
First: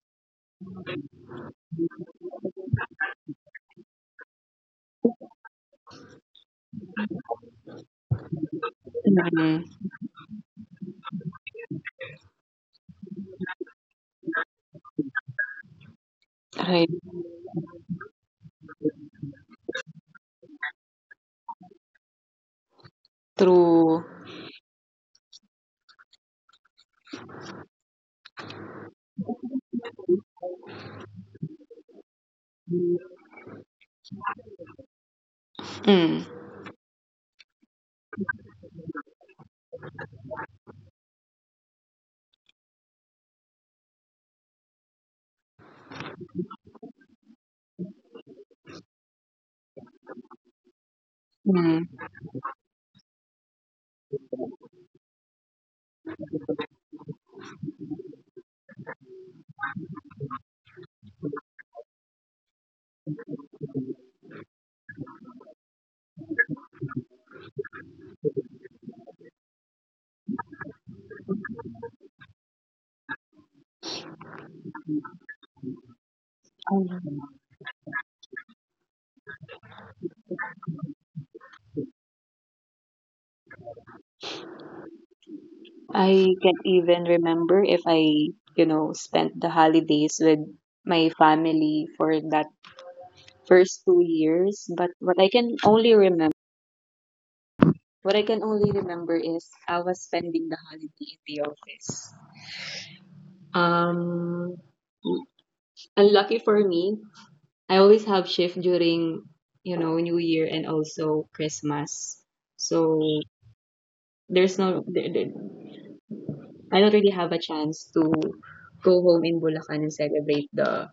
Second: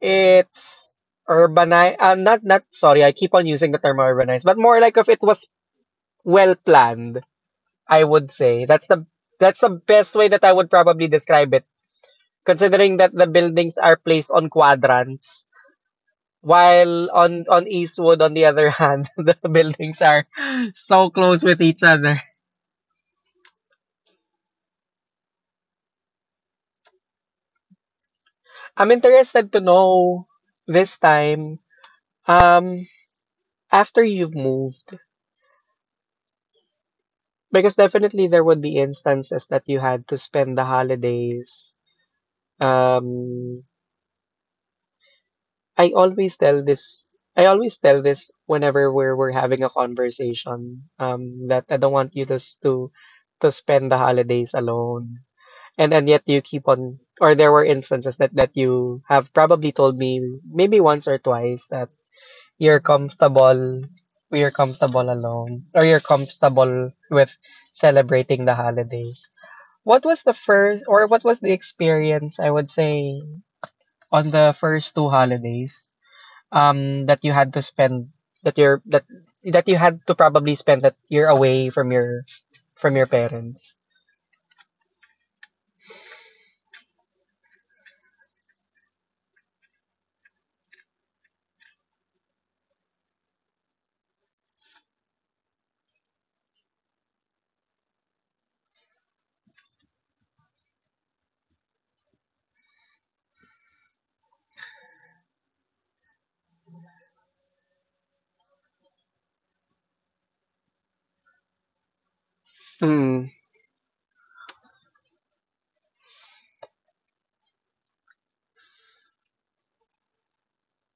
Speaker 2: it's urbanized, not, not, sorry, I keep on using the term urbanized, but more like if it was well planned, I would say. That's
Speaker 1: Mm-mm,
Speaker 2: the best way that I would probably describe it, considering that the buildings are placed on quadrants.
Speaker 1: right.
Speaker 2: While
Speaker 1: Mm-hmm.
Speaker 2: on Eastwood, on the other hand, [LAUGHS] the buildings are so close with each other.
Speaker 1: Through,
Speaker 2: I'm interested to know this time, um, after you've moved,
Speaker 1: mm.
Speaker 2: because definitely there would be instances that you had to spend the holidays. Um, I always tell this, I always tell this whenever we're having a conversation, that I don't
Speaker 1: Mm.
Speaker 2: want you to s- to spend the holidays alone. And yet you keep on, or there were instances that you have probably told me maybe once or twice. You're comfortable you're comfortable alone, or you're comfortable with celebrating the holidays. What was the first, or what was the experience, I would say, on the first two holidays, that you had to spend, that you're that that you had to probably spend, that you're away from your parents.
Speaker 1: I can't even remember if I, spent the holidays with my family for that first 2 years. But what I can only remember is I was spending the holiday in the office. Um, Unlucky for me, I always have shift during, New Year and also Christmas. So
Speaker 2: Mm.
Speaker 1: there's no there, there- I don't really have a chance to go home in Bulacan and celebrate the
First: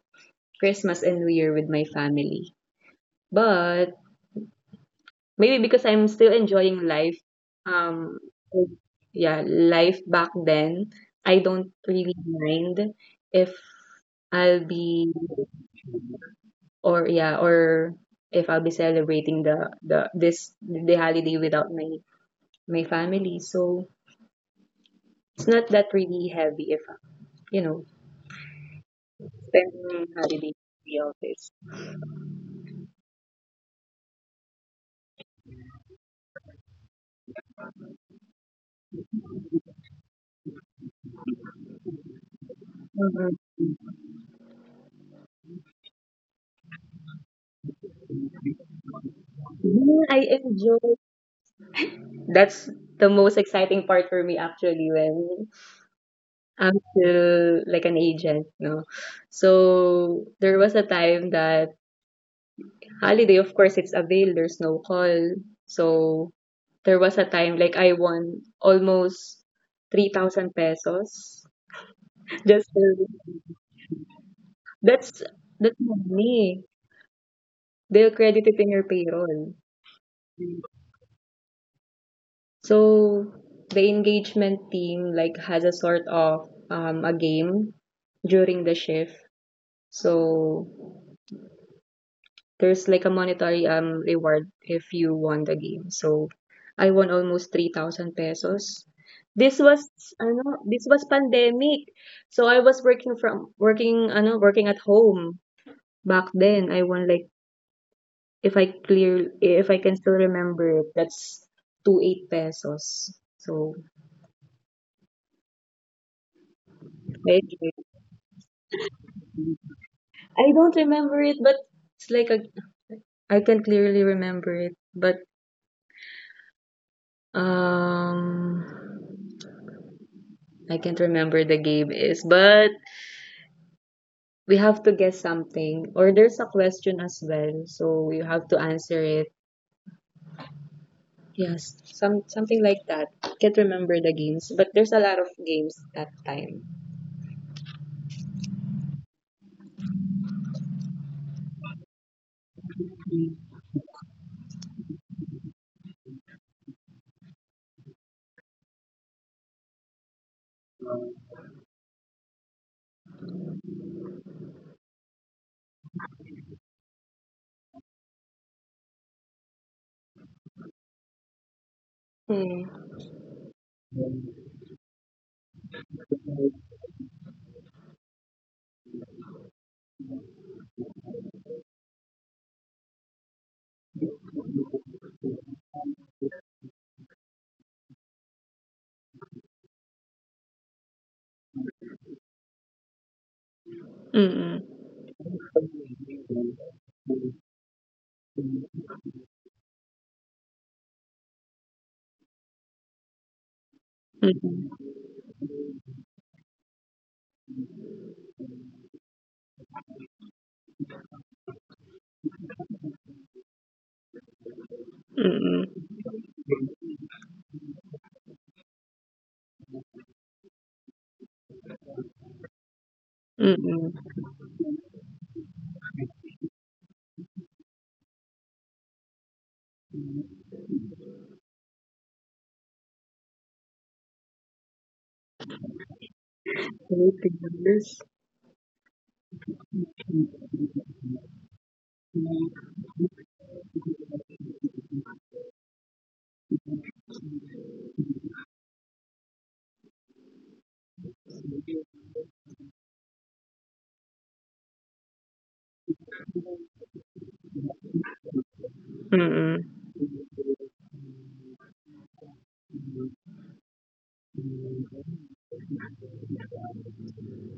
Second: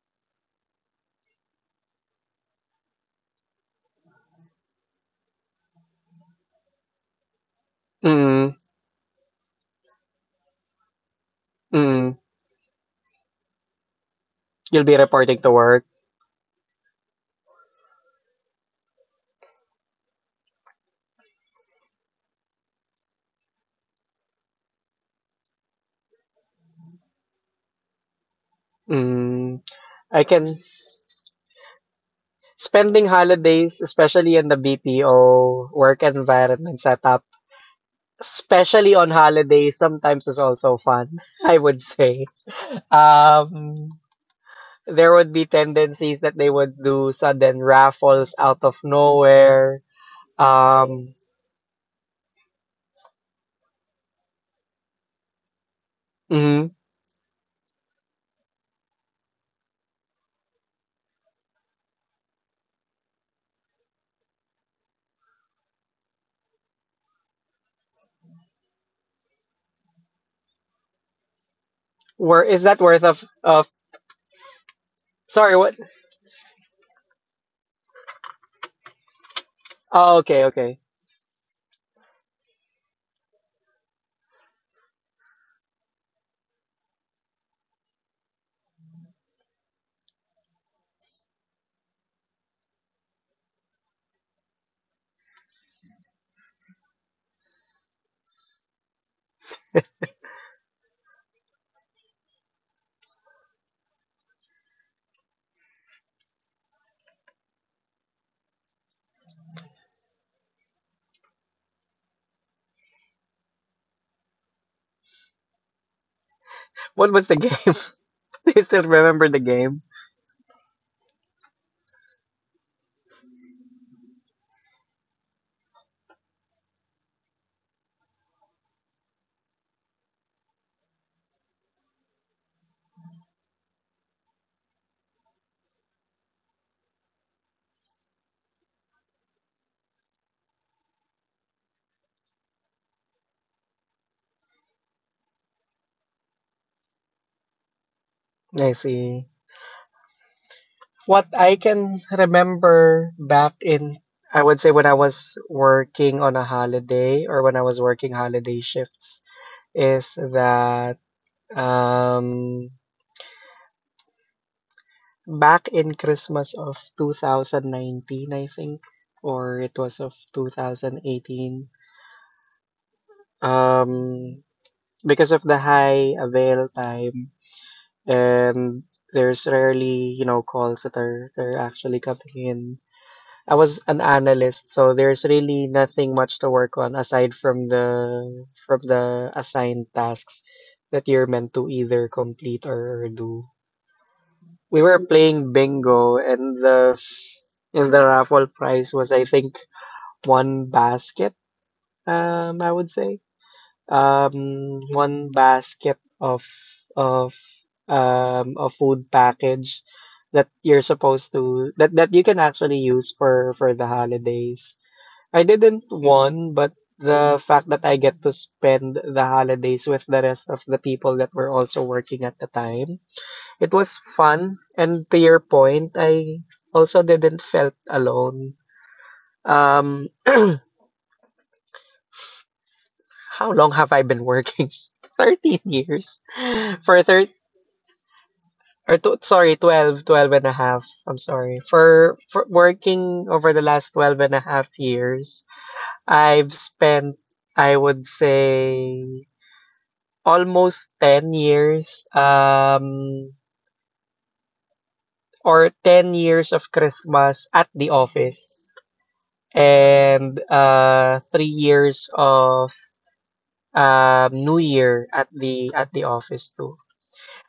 Speaker 1: Christmas and New Year with my family. But maybe because I'm still enjoying life, um,
Speaker 2: Mm.
Speaker 1: yeah, life back then, I don't really
Speaker 2: Mm.
Speaker 1: mind if I'll
Speaker 2: You'll be
Speaker 1: be
Speaker 2: reporting to work.
Speaker 1: or yeah or if I'll be celebrating the holiday without my family. So it's not that really heavy if you know
Speaker 2: Mm.
Speaker 1: spending
Speaker 2: I can
Speaker 1: holiday in the office.
Speaker 2: Spending holidays, especially in the BPO work environment setup, especially on holidays, sometimes is also fun, [LAUGHS] I would say. Um, there would be tendencies that they would do sudden raffles out of nowhere.
Speaker 1: Yeah, I enjoy.
Speaker 2: Um,
Speaker 1: That's the most exciting part for me actually when
Speaker 2: mhm.
Speaker 1: I'm still like an agent, no? So there was a time that holiday, of course, it's avail, there's no call. So there was a time like I won almost 3,000 pesos. [LAUGHS]
Speaker 2: Is
Speaker 1: Just
Speaker 2: that worth of,
Speaker 1: for-
Speaker 2: of,
Speaker 1: that's
Speaker 2: sorry,
Speaker 1: that's
Speaker 2: what?
Speaker 1: money. They'll credit it in your payroll.
Speaker 2: Oh, okay, okay.
Speaker 1: So the engagement team like has a sort of a game during the shift. So there's like a monetary reward if you won the game. So I won almost 3,000 pesos. This was this was pandemic. So I was working from working at home back then. I won like if I can still remember it, that's 28 pesos. So
Speaker 2: What was the
Speaker 1: I
Speaker 2: game? [LAUGHS] Do you still remember the game?
Speaker 1: I don't remember it, but it's like a, I can clearly remember it, but um, I can't remember the game is. But we have to guess something, or there's a question as well, so you have to answer it. Yes, something like that. Can't remember the games, but there's a lot of games that time.
Speaker 2: I see. What I can remember back in, I would say, when I was working on a holiday or when I was working holiday shifts, is that, um, back in Christmas of 2019, I think, or it was of 2018,
Speaker 1: Mm.
Speaker 2: um, because of the high avail time, and there's rarely calls that are actually coming in. I was an analyst, so there's really nothing much to work on aside from the assigned tasks that you're meant to either complete or do.
Speaker 1: Mm-mm.
Speaker 2: We were playing bingo and the raffle prize was, I think, one basket, I would say.
Speaker 1: Mm-mm.
Speaker 2: One basket of of a food package that you're supposed to that you can actually use for the holidays. I didn't
Speaker 1: Mm-mm.
Speaker 2: want, but the fact that I get to spend the holidays with the rest of the people that were also working at the time, it
Speaker 1: Mm-mm.
Speaker 2: was fun. And to your point, I also didn't felt alone. Um, how long have I been working? [LAUGHS] 13 years. For
Speaker 1: Eight
Speaker 2: thir
Speaker 1: fingers.
Speaker 2: or to, sorry, twelve and a half. I'm sorry. For working over the last 12 and a half years, I've spent, I would say, almost 10 years or 10 years of Christmas at the office,
Speaker 1: Mm-mm.
Speaker 2: and 3 years of New Year at the office too.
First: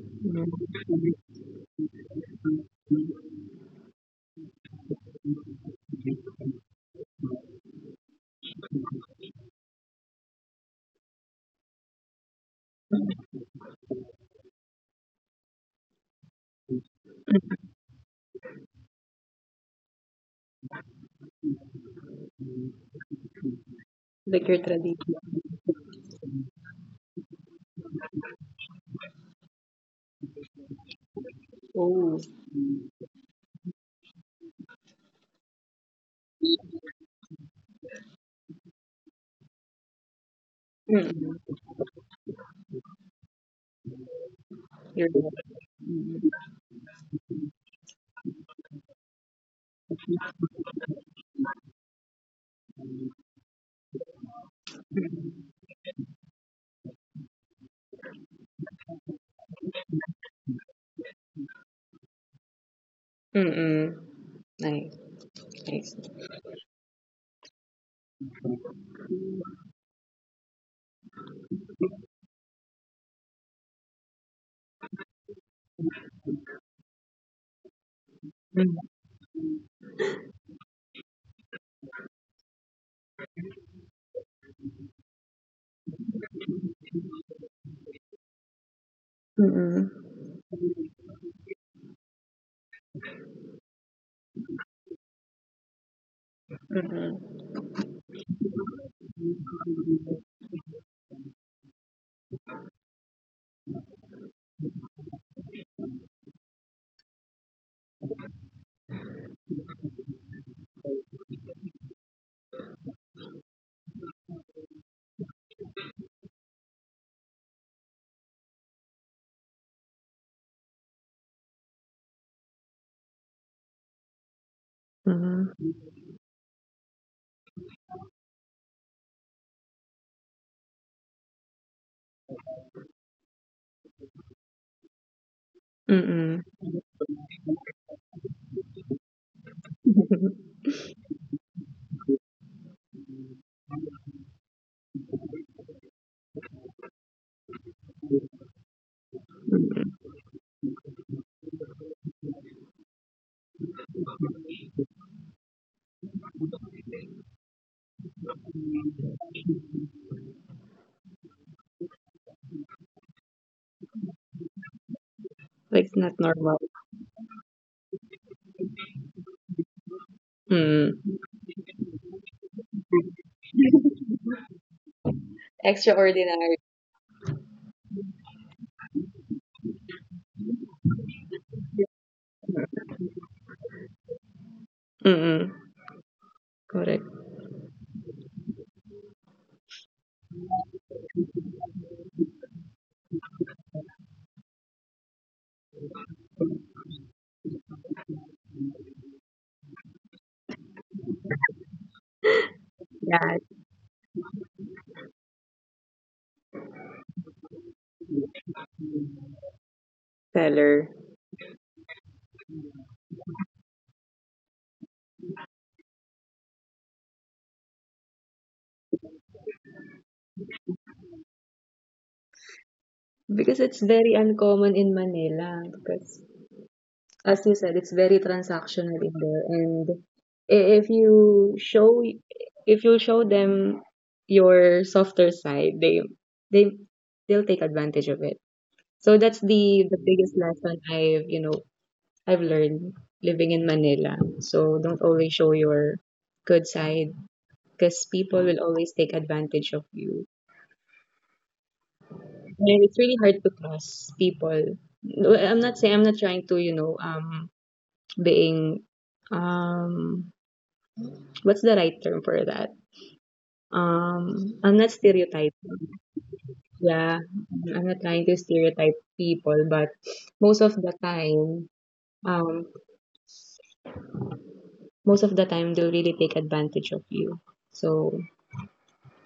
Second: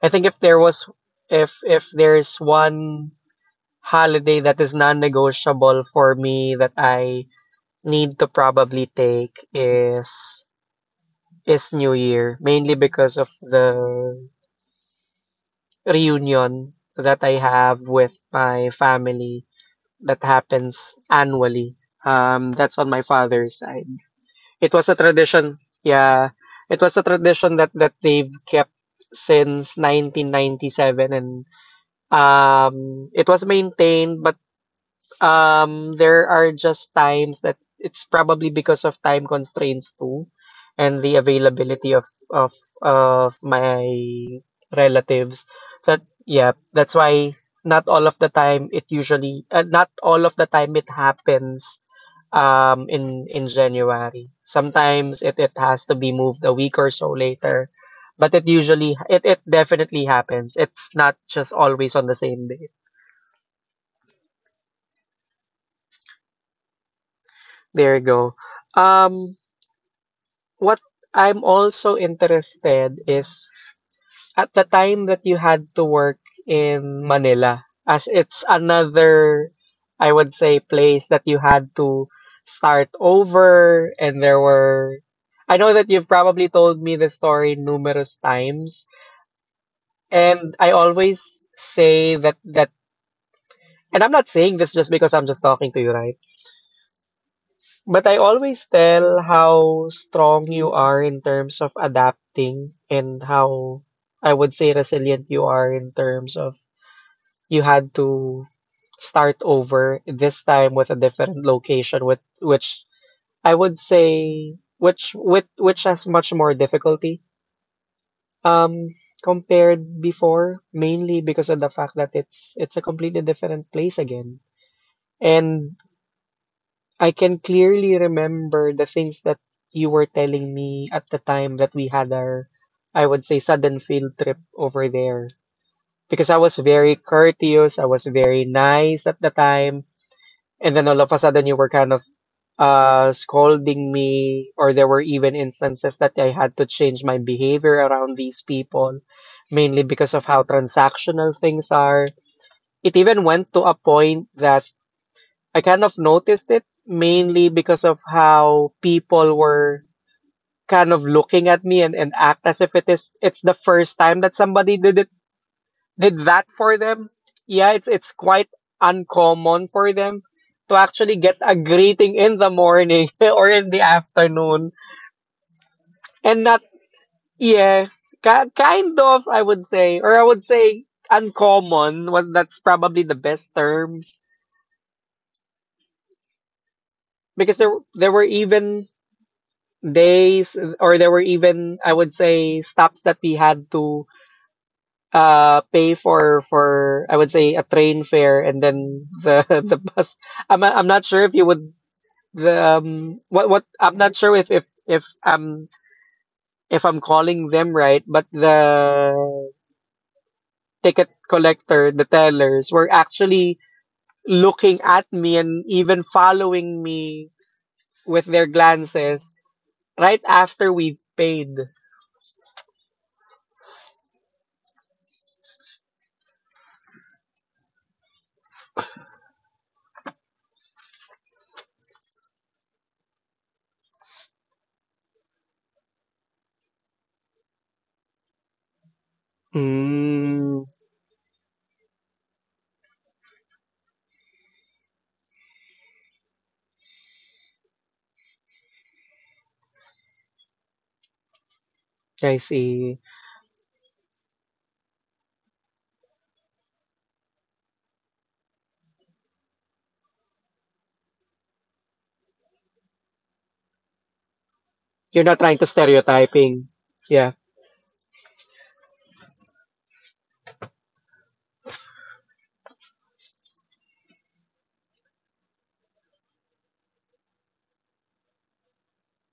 Speaker 2: I think if there
Speaker 1: Mm.
Speaker 2: was if if there's one holiday that is non-negotiable for me that I need to probably take is New Year, mainly because of the reunion that I have with my family that happens annually. That's on my father's side.
Speaker 1: Like your
Speaker 2: It was a
Speaker 1: tradition.
Speaker 2: tradition. Yeah, it was a tradition that they've kept since 1997, and
Speaker 1: Oh.
Speaker 2: it was maintained, but there are just times that it's probably because of time constraints too, and the
Speaker 1: Mm-mm.
Speaker 2: availability of of my
Speaker 1: Your
Speaker 2: relatives. That, yeah, that's why not all of the time it usually, not all of the time it happens in January. Sometimes it has to be moved a week or so later, but it definitely happens. It's not just always on the same day.
Speaker 1: mm-mm. Nice, nice.
Speaker 2: There you go. Um, what I'm also interested is at the time that you had to work in Manila, as it's
Speaker 1: Mm,
Speaker 2: another, I would say, place that you had to start over, and there were. I know that you've probably told me the story numerous times,
Speaker 1: mm-mm,
Speaker 2: and I always say that, and I'm not saying this just because I'm just talking to you, right?
Speaker 1: mm-mm,
Speaker 2: But I always tell how strong you are in terms of adapting, and how, I would say, resilient you are in terms of you had to start over this time with a different location, with which, I would say, which has much more difficulty um compared before, mainly because of the fact that it's a completely different place again. And
Speaker 1: mhm,
Speaker 2: I can clearly remember the things that you were telling me at the time that we had our, I would say, sudden field trip over there. Because I
Speaker 1: mm-mm.
Speaker 2: was very courteous, I was very nice at the time.
Speaker 1: [LAUGHS]
Speaker 2: And then all of a sudden you were kind of, scolding me, or there were even instances that I had to change my behavior around these people, mainly
Speaker 1: Mm,
Speaker 2: because of how transactional things are. It even went to a point that I kind of noticed it, mainly because of how people were kind of looking at me and, act as if it's the first time that somebody
Speaker 1: it's
Speaker 2: did
Speaker 1: not
Speaker 2: that
Speaker 1: normal.
Speaker 2: for them. Yeah, it's quite uncommon for them to actually
Speaker 1: Mm.
Speaker 2: get a greeting in the morning [LAUGHS] or in the afternoon, and not,
Speaker 1: Extraordinary.
Speaker 2: yeah, kind of, I would say, or I would say uncommon was, that's probably the best term,
Speaker 1: Mm-mm. Correct.
Speaker 2: because there were even. They s- or there were even, I would say, stops that we had to pay for, I would say, a train fare, and then the [LAUGHS] the bus. I'm not sure if you would, the
Speaker 1: Yeah,
Speaker 2: what I'm not sure if I'm calling them right, but the
Speaker 1: seller.
Speaker 2: ticket collector, the tellers were actually looking at me and even following me with their glances right after we paid.
Speaker 1: Because it's very uncommon in Manila because as you said, it's very transactional in there and i- if you show if you show them your softer side, they they they'll take advantage of it. So that's the biggest
Speaker 2: Mm.
Speaker 1: lesson I've learned living in Manila. So don't always show your good side because people will always take advantage of you.
Speaker 2: I
Speaker 1: And
Speaker 2: see.
Speaker 1: it's really hard to trust people. No, I'm not saying I'm not trying to, being um what's the right term for that? I'm not
Speaker 2: You're not trying to
Speaker 1: stereotyping.
Speaker 2: stereotyping.
Speaker 1: Yeah.
Speaker 2: Yeah.
Speaker 1: I'm not trying to stereotype people, but most of the time, um most of the time they'll really take advantage of you. So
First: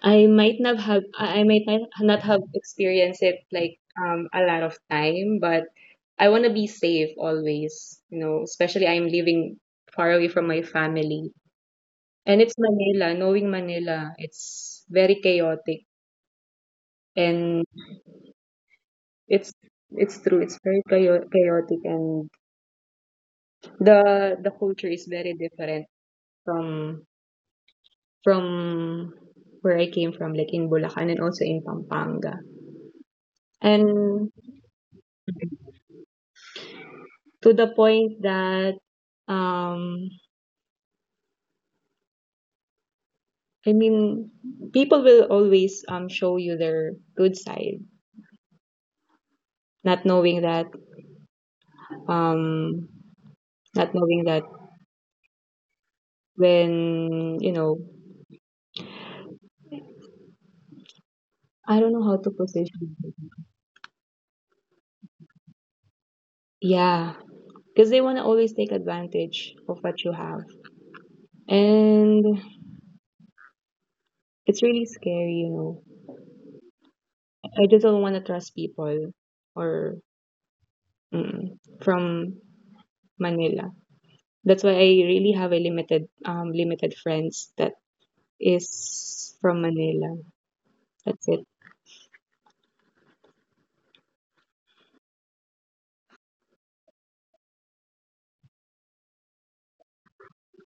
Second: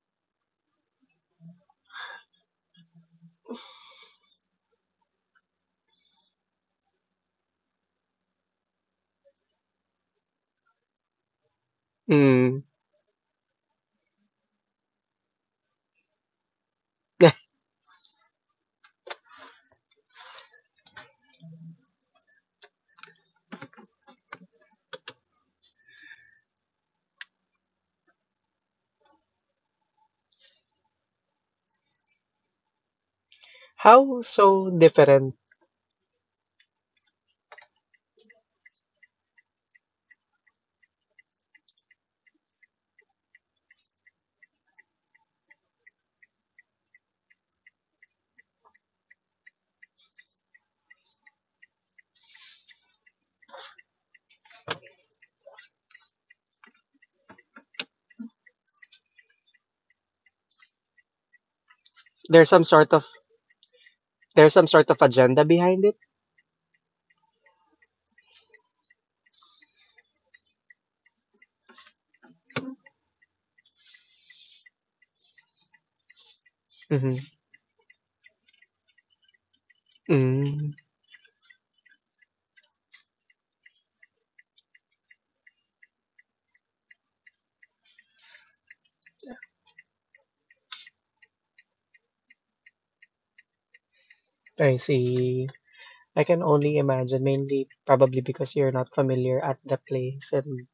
Speaker 1: I might not have experienced it like a lot of time, but I want to be safe always, especially I'm living far away from my family. And it's
Speaker 2: Mm.
Speaker 1: Manila, knowing Manila, it's very chaotic
Speaker 2: [LAUGHS]
Speaker 1: and it's it's true, it's very chaotic and the culture is very different from from where I came from like in Bulacan and also in Pampanga. And
Speaker 2: How so different?
Speaker 1: to the point that um I mean people will always show you their good side, not knowing that um not knowing that when I don't know how to
Speaker 2: There's some
Speaker 1: position
Speaker 2: sort of
Speaker 1: it.
Speaker 2: there's some sort of agenda behind it.
Speaker 1: Yeah, because they want to always take advantage of what you have, and it's really scary, you know.
Speaker 2: Mm-hmm.
Speaker 1: I just don't want to trust people or
Speaker 2: Mm.
Speaker 1: mm, from Manila. That's why I really have a limited limited friends that is from Manila. That's it.
Speaker 2: I see. I can only imagine, mainly probably because you're not familiar at the place, and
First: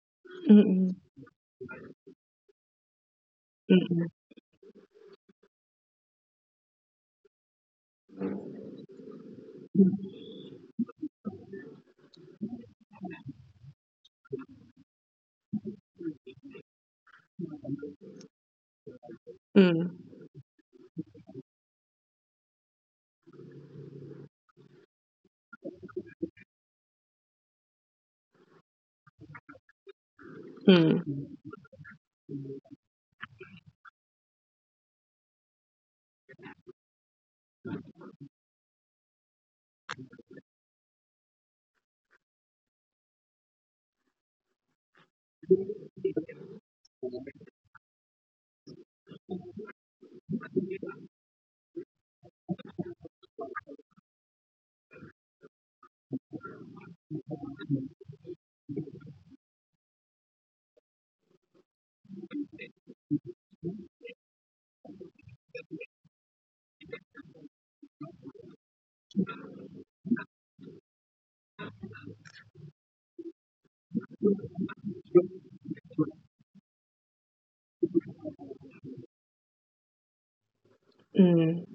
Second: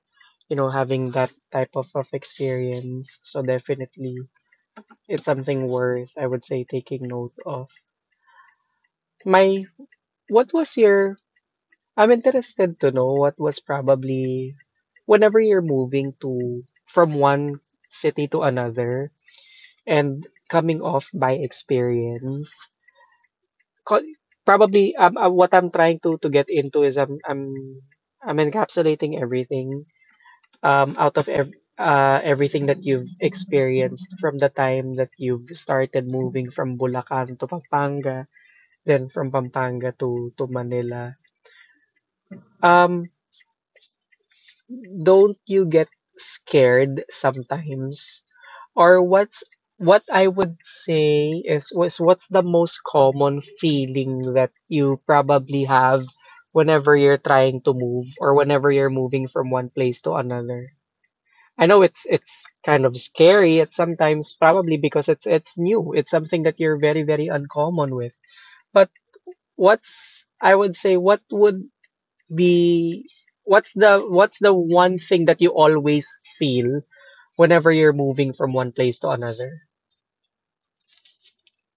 Speaker 1: Mm-mm,
Speaker 2: having that type of experience. So
Speaker 1: mm-mm,
Speaker 2: definitely, it's something worth, I would say, taking note of. My what was your I'm interested to know what was probably, whenever you're moving to, from one city to another,
Speaker 1: mm,
Speaker 2: and coming off by experience. co- Probably, what I'm trying to get into is, I'm encapsulating everything, out
Speaker 1: mm,
Speaker 2: of everything that you've experienced from the time that you've started moving from Bulacan to Pampanga, then from Pampanga to Manila. Um don't you get scared sometimes? Or what I would say is, was, what's the most common feeling that you probably have whenever you're trying to move, or whenever you're moving from one place to another? I know it's kind of scary at sometimes, probably because it's new. It's something that you're very, very uncommon with. But what's I would say what would be what's the one thing that you always feel whenever you're moving from one place to another?
Speaker 1: mm.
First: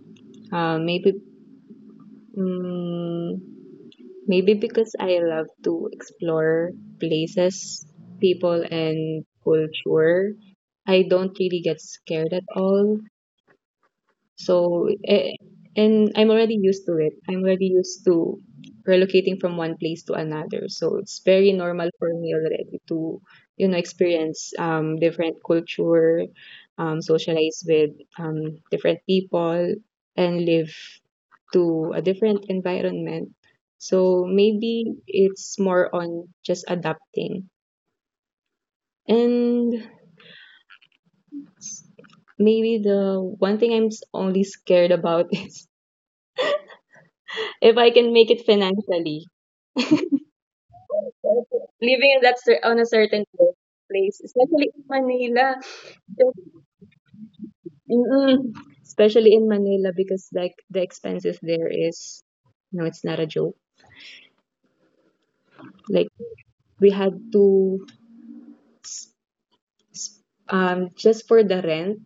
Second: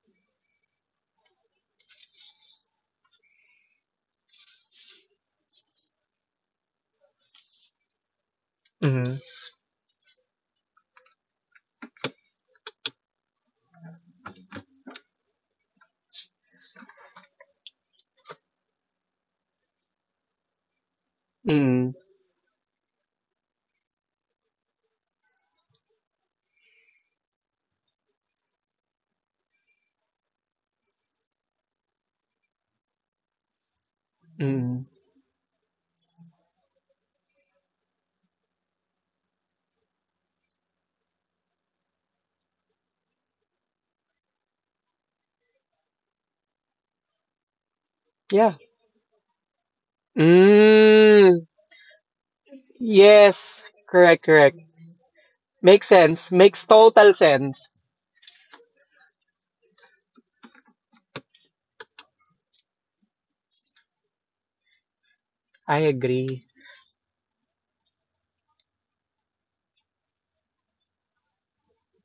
Speaker 1: Uh, maybe, mm, maybe because I love to explore places, people,
Speaker 2: Mm-hmm.
Speaker 1: and culture. I don't really get scared at all. So and I'm already used to it. I'm already used to relocating from one place to another. So it's very normal
Speaker 2: Mm.
Speaker 1: for me already to, experience different culture, socialize with different people and live to a different environment. So
Speaker 2: Mm.
Speaker 1: maybe it's more on just adapting. And maybe the one thing only scared about [LAUGHS] is if I can make it
Speaker 2: Yeah.
Speaker 1: financially.
Speaker 2: Mm,
Speaker 1: Living in that cer- on a certain
Speaker 2: yes.
Speaker 1: place,
Speaker 2: Correct, correct.
Speaker 1: especially in Manila.
Speaker 2: Makes sense.
Speaker 1: Just-
Speaker 2: Makes total sense.
Speaker 1: Mm-mm. Especially in Manila because like the expenses there is no, it's not a joke.
Speaker 2: I
Speaker 1: Like
Speaker 2: agree.
Speaker 1: we had to just for the rent.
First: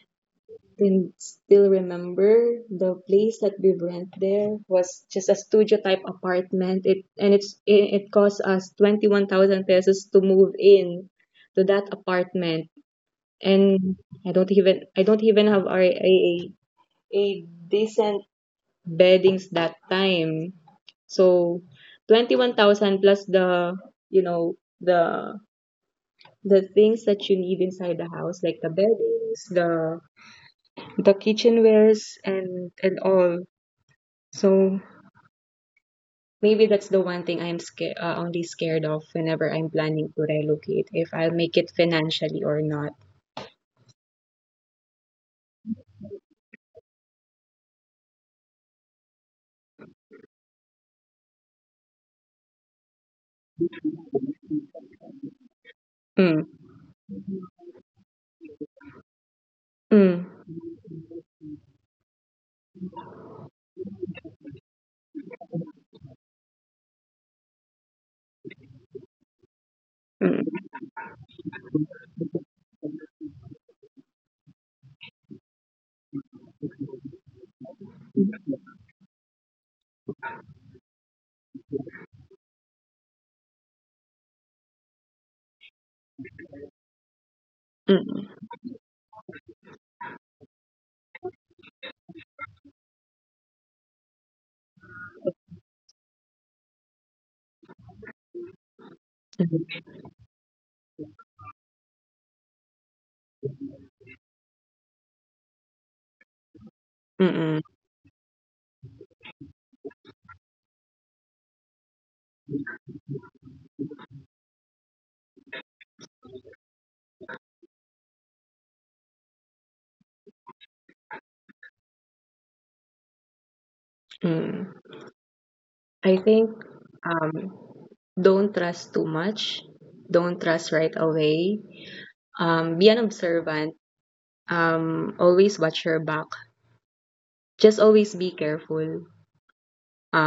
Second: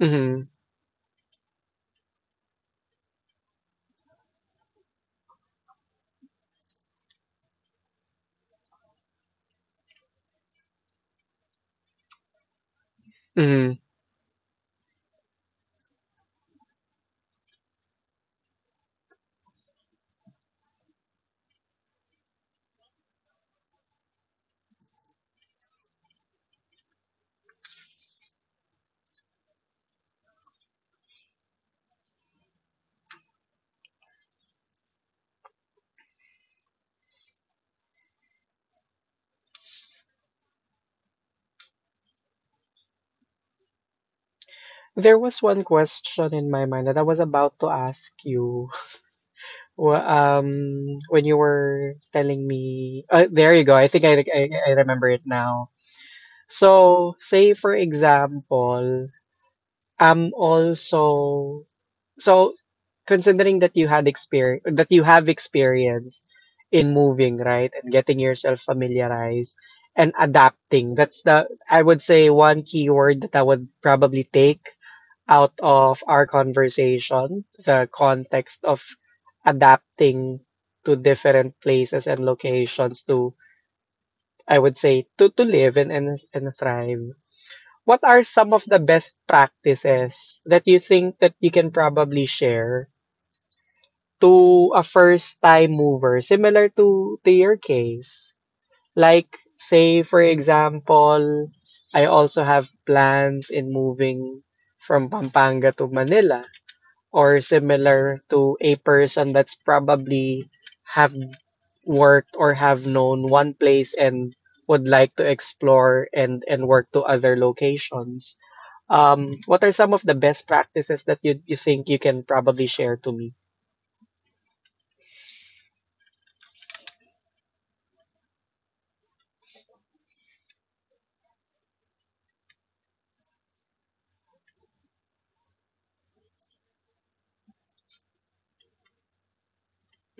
Speaker 2: Mm-hmm.
Speaker 1: Then still remember the place that we rent there was just a studio type apartment. It and it's it, it cost us 21,000 pesos to move in to that apartment
Speaker 2: Mm-hmm.
Speaker 1: and I don't even have a decent beddings that time. So 21,000 plus the you know the the things that you need inside the house like the beddings, the kitchenwares and all. So maybe that's the one thing I'm scared only scared of whenever I'm planning to relocate if I'll make it financially or not.
Speaker 2: There was one question in my mind that I was about to ask you. When you were telling me, there you go. I think I remember it now.
Speaker 1: Mm,
Speaker 2: So, say for example,
Speaker 1: mm,
Speaker 2: I'm also so considering that you had experience that you have experience in moving, right? And getting yourself familiarized and
Speaker 1: mm,
Speaker 2: adapting. That's the, I would say, one keyword that I would probably take out of our conversation, the context of adapting to different places and locations to, I would say, to live and thrive. What are
Speaker 1: mm,
Speaker 2: some of the best practices that you think that you can probably share to a first time mover similar to your case? Like
Speaker 1: mm,
Speaker 2: say for example, I also have plans in moving from Pampanga to Manila,
Speaker 1: mm,
Speaker 2: or
Speaker 1: mm.
Speaker 2: similar to a person that's probably have worked or have known one place and would like to explore and work to other locations, what are some of the best practices that you think you can probably share to me?
Speaker 1: Mm. I think um, don't trust too much. Don't trust right away. Be an observant. Always watch your back. Just always be careful.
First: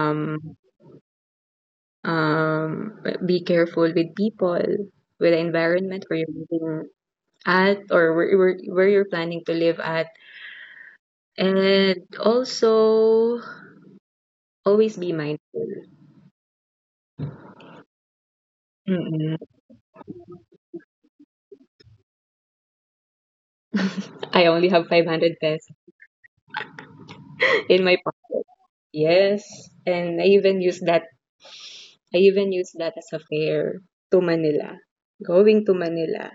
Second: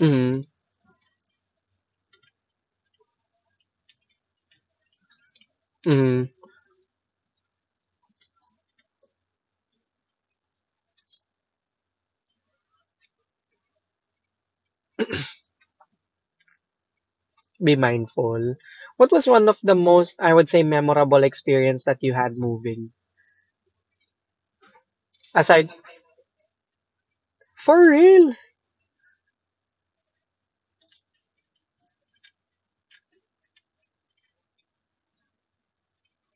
Speaker 2: Mm.
Speaker 1: um, be careful with people, with the environment where
Speaker 2: Mm,
Speaker 1: you're living at, or where you're planning to live at. And also, always be mindful.
Speaker 2: be mindful. What was
Speaker 1: Mm-mm.
Speaker 2: one of the most, I would say, memorable experience that you had moving?
Speaker 1: I only have 500 pesos
Speaker 2: Aside,
Speaker 1: [LAUGHS] in
Speaker 2: for
Speaker 1: my
Speaker 2: real?
Speaker 1: pocket. Yes. And I even used that as a fare to Manila, going to Manila.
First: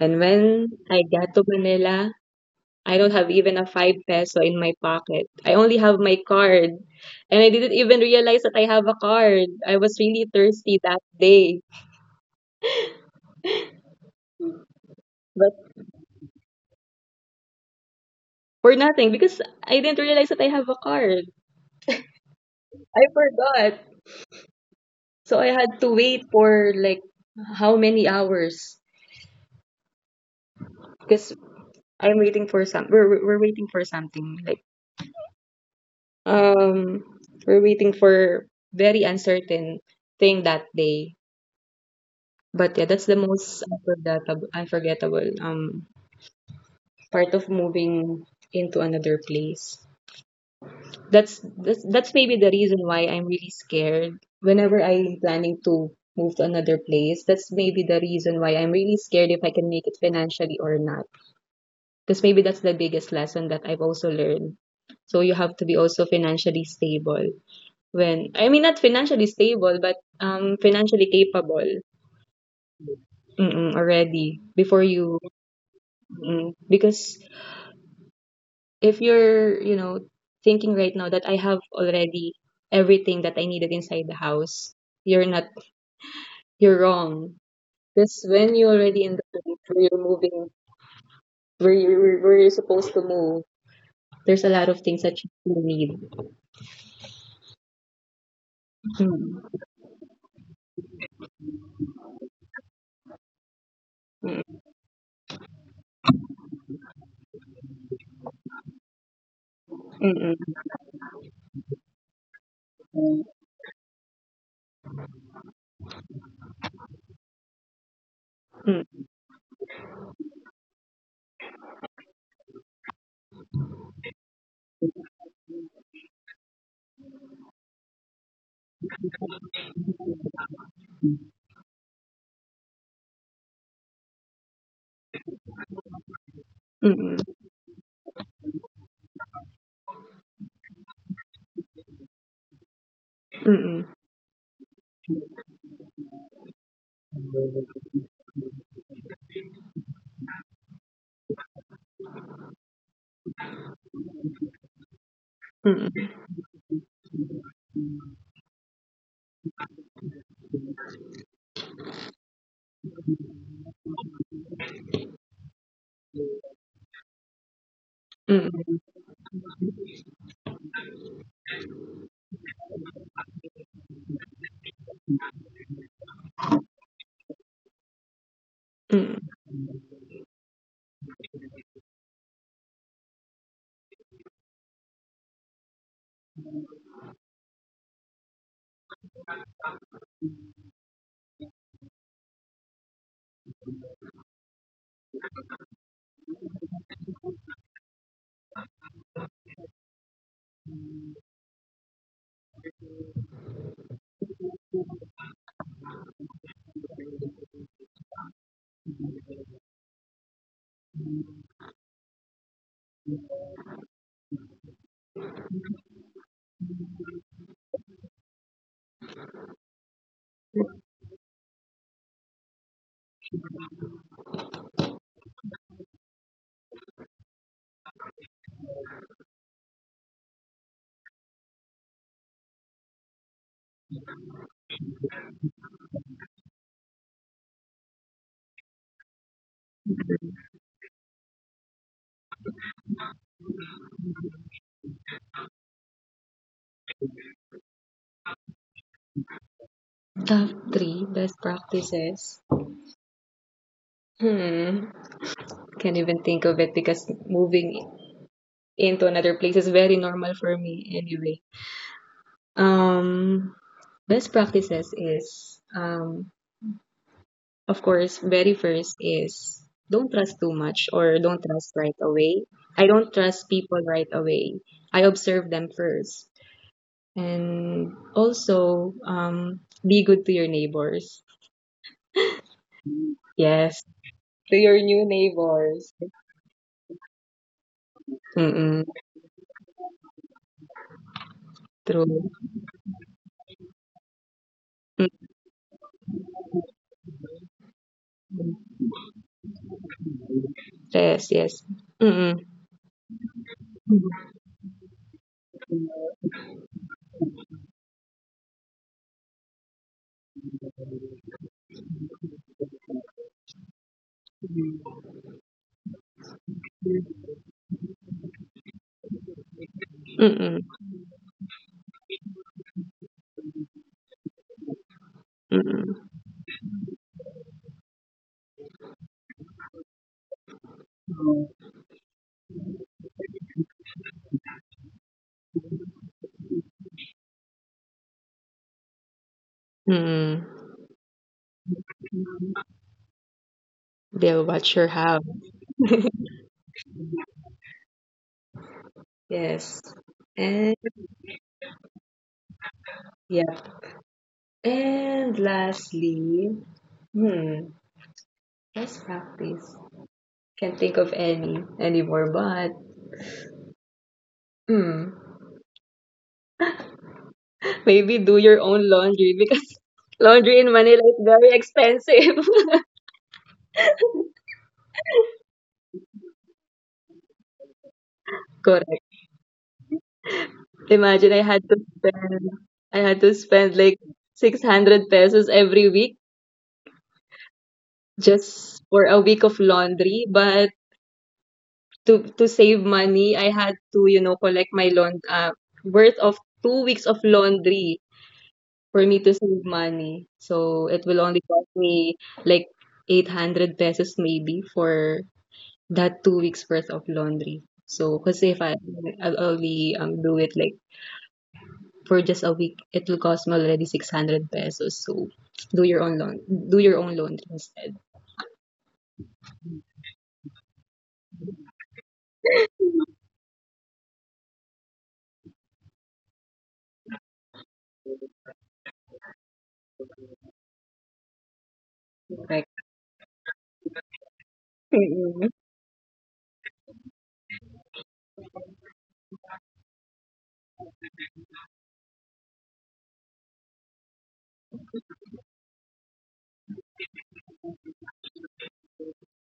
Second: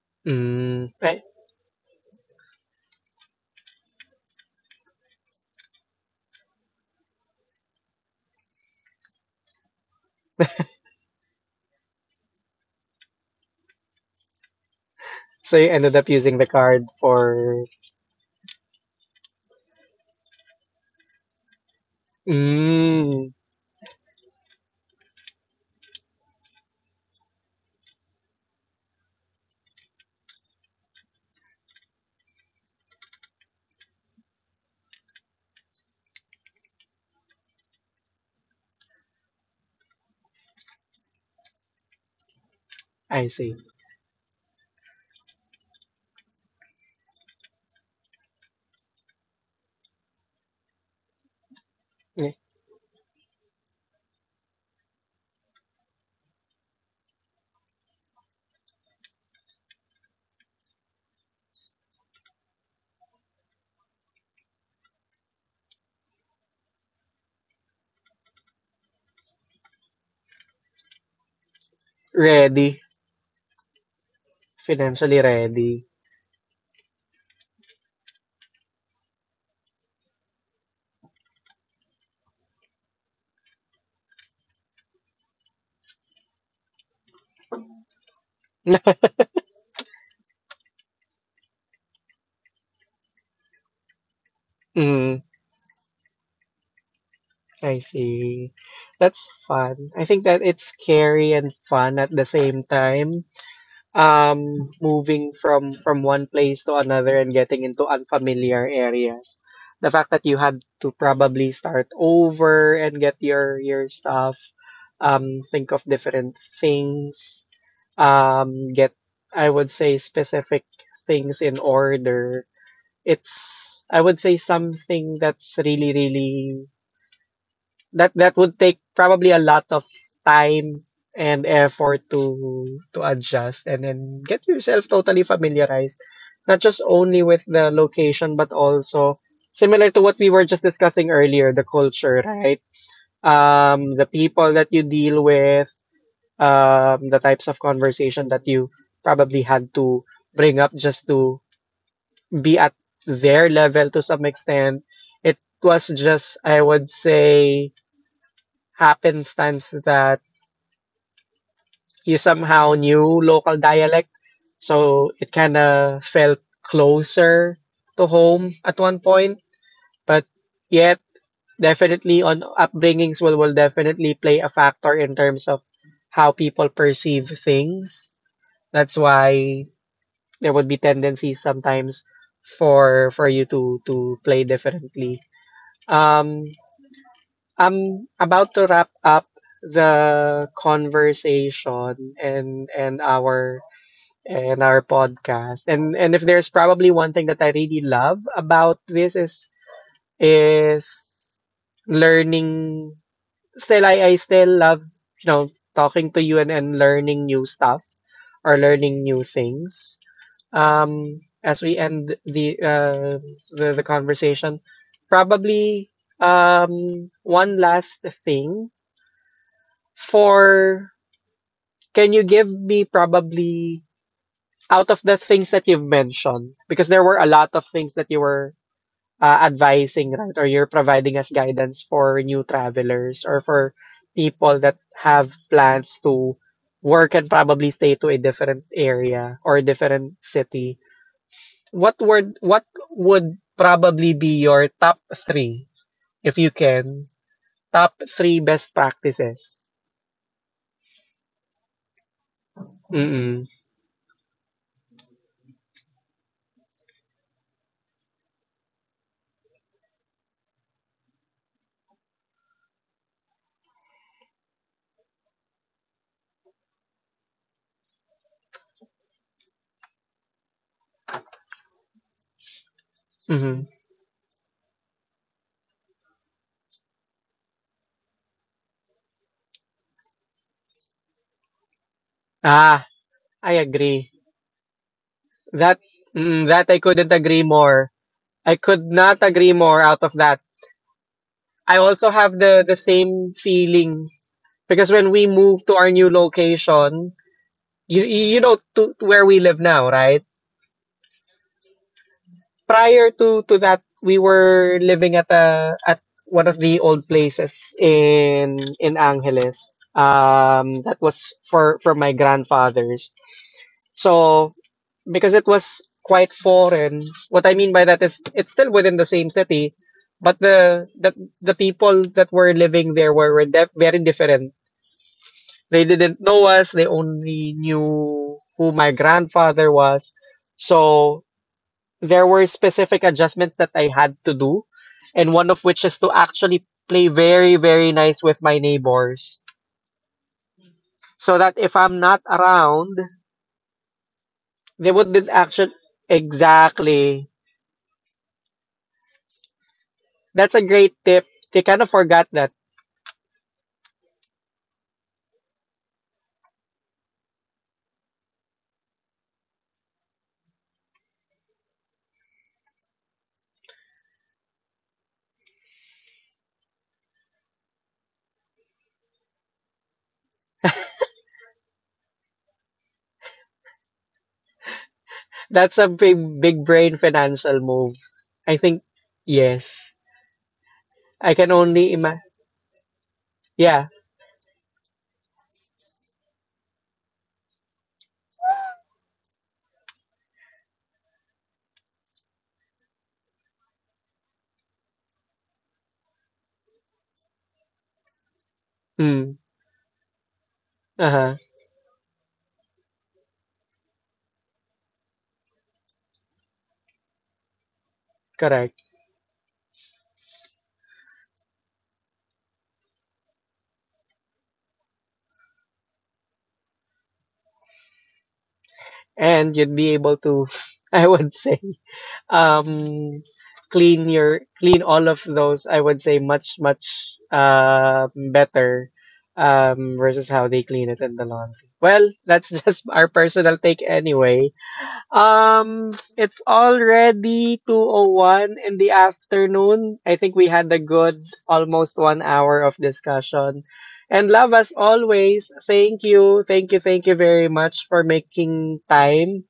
Speaker 1: And when
Speaker 2: Mm,
Speaker 1: I got to Manila, I don't have even a 5 peso in my pocket. I only have my card. And I didn't even realize that I have a card. I was really thirsty that day. But
Speaker 2: so you ended up using the card for,
Speaker 1: for nothing, because I didn't realize that I have a card. I
Speaker 2: mm,
Speaker 1: forgot. So I had to wait for like how many hours? Because I'm waiting for some. We're waiting for something like Um, we're waiting for very uncertain thing that day. But yeah, that's the
Speaker 2: I see.
Speaker 1: most unforgettable part of moving into another place. That's maybe
Speaker 2: Eh,
Speaker 1: the reason why I'm really scared. Whenever I'm planning to move to another place, that's maybe the reason why I'm really scared if I can make it financially or not. Because maybe that's the biggest lesson that I've also learned. So you have to be also financially stable when I mean not financially stable, but financially capable
Speaker 2: Ready,
Speaker 1: mm-mm, already before you
Speaker 2: financially ready.
Speaker 1: because if you're thinking right now that I have already everything that I needed inside the house, you're not you're wrong. Because when you already in
Speaker 2: [LAUGHS]
Speaker 1: the place where you're moving, where you're supposed to move, there's a lot of things that
Speaker 2: Mm,
Speaker 1: you still need.
Speaker 2: I see. That's
Speaker 1: Mm,
Speaker 2: fun. I think that it's scary and fun at the same time. Moving from one place to another and getting into unfamiliar areas, the fact that you
Speaker 1: mm-mm,
Speaker 2: had to probably start over and get your stuff, think of different things,
Speaker 1: mm,
Speaker 2: get, I would say, specific things in order. It's, I would say, something that's really, really that would take probably a lot of time and effort to adjust, and then get yourself totally familiarized, not just
Speaker 1: mm-mm,
Speaker 2: only with the location but also, similar to what we were just discussing earlier, the culture, right?
Speaker 1: mm-mm,
Speaker 2: The people that you deal with, the types of conversation that you probably had to bring up just to be at their level to some extent. It
Speaker 1: mm-mm,
Speaker 2: was just, I would say, happenstance that you somehow knew local dialect, so it kind of felt closer to home
Speaker 1: mm-mm,
Speaker 2: at one point. But yet, definitely on upbringings will definitely play a factor in terms of how people perceive things. That's
Speaker 1: mm.
Speaker 2: why there would be tendencies sometimes for you to play differently. Um, I'm about to wrap up the conversation and our podcast. And if there's probably one thing that I really love about this is is learning, still I, still love, you know, talking to you and, learning new stuff, or learning new things. As we end the conversation, probably one last thing for, can you give me, probably, out of the things that you've mentioned, because there were a lot of things that you were, advising, right? Or you're providing as guidance for new travelers, or for people that have plans to work and probably stay to a different area or a different city. What would probably be your top three, if you can, top three best practices?
Speaker 1: Top three best practices.
Speaker 2: Mm-mm.
Speaker 1: Hmm. Can't even think of it because moving into another place is very normal for me anyway. Um, Best practices is, of course, very first is don't trust too much or don't trust right away. I don't trust
Speaker 2: Mm-hmm.
Speaker 1: people right away. I observe them first. And also, be good to your neighbors.
Speaker 2: Ah, I
Speaker 1: Yes.
Speaker 2: agree.
Speaker 1: To your new
Speaker 2: That
Speaker 1: neighbors.
Speaker 2: mm, that I couldn't agree more. I could
Speaker 1: Mm-mm.
Speaker 2: not agree more out of that. I also
Speaker 1: True.
Speaker 2: have the same feeling, because when
Speaker 1: Mm,
Speaker 2: we moved to our new location, you know, to, where we live now, right?
Speaker 1: yes, yes. Mm-mm.
Speaker 2: Prior to that, we were living at a at one of the old places in Angeles. That was for my grandfather's. So, because it was quite foreign. What I mean by that is it's still within the same city, but
Speaker 1: Mm-mm.
Speaker 2: the people that were living there were, very different. They didn't know us. They only knew who my grandfather was. So there were specific adjustments that I had to do, and one of which is to actually play very, very nice with my neighbors,
Speaker 1: Mm-hmm.
Speaker 2: so that if I'm not around,
Speaker 1: They'll watch
Speaker 2: they
Speaker 1: your
Speaker 2: would
Speaker 1: house.
Speaker 2: not actually. Exactly.
Speaker 1: Yes.
Speaker 2: That's a
Speaker 1: And
Speaker 2: great tip. They kind of forgot that.
Speaker 1: yep. And lastly, hmm, best practice. Can't think of anymore, but hmm, maybe do your own laundry because [LAUGHS] laundry in Manila is very expensive.
Speaker 2: That's a big, big brain financial move.
Speaker 1: [LAUGHS]
Speaker 2: I think,
Speaker 1: Correct.
Speaker 2: yes. I
Speaker 1: Imagine
Speaker 2: can only imagine.
Speaker 1: I had to spend
Speaker 2: Yeah.
Speaker 1: like 600 pesos every week just for a week of laundry, but to save money, I had to collect my laund worth of 2 weeks of laundry for me
Speaker 2: Mm,
Speaker 1: to save money. So it will
Speaker 2: uh-huh.
Speaker 1: only cost me like 800 pesos maybe for that 2 weeks worth of laundry. So because if I
Speaker 2: Correct.
Speaker 1: I'll only do it like for just a week, it will cost me already 600 pesos. So do your own laundry instead.
Speaker 2: And you'd be able to, [LAUGHS] I would say, um, clean all of those, I would say, much, much, better, versus how they clean it in the laundry. Well, that's [LAUGHS]
Speaker 1: Correct.
Speaker 2: just our personal take anyway.
Speaker 1: Mm-mm.
Speaker 2: It's already 2:01 in the afternoon. I think we had a good almost one hour of discussion. And, love, as always, thank you, thank you, thank you very much for making time.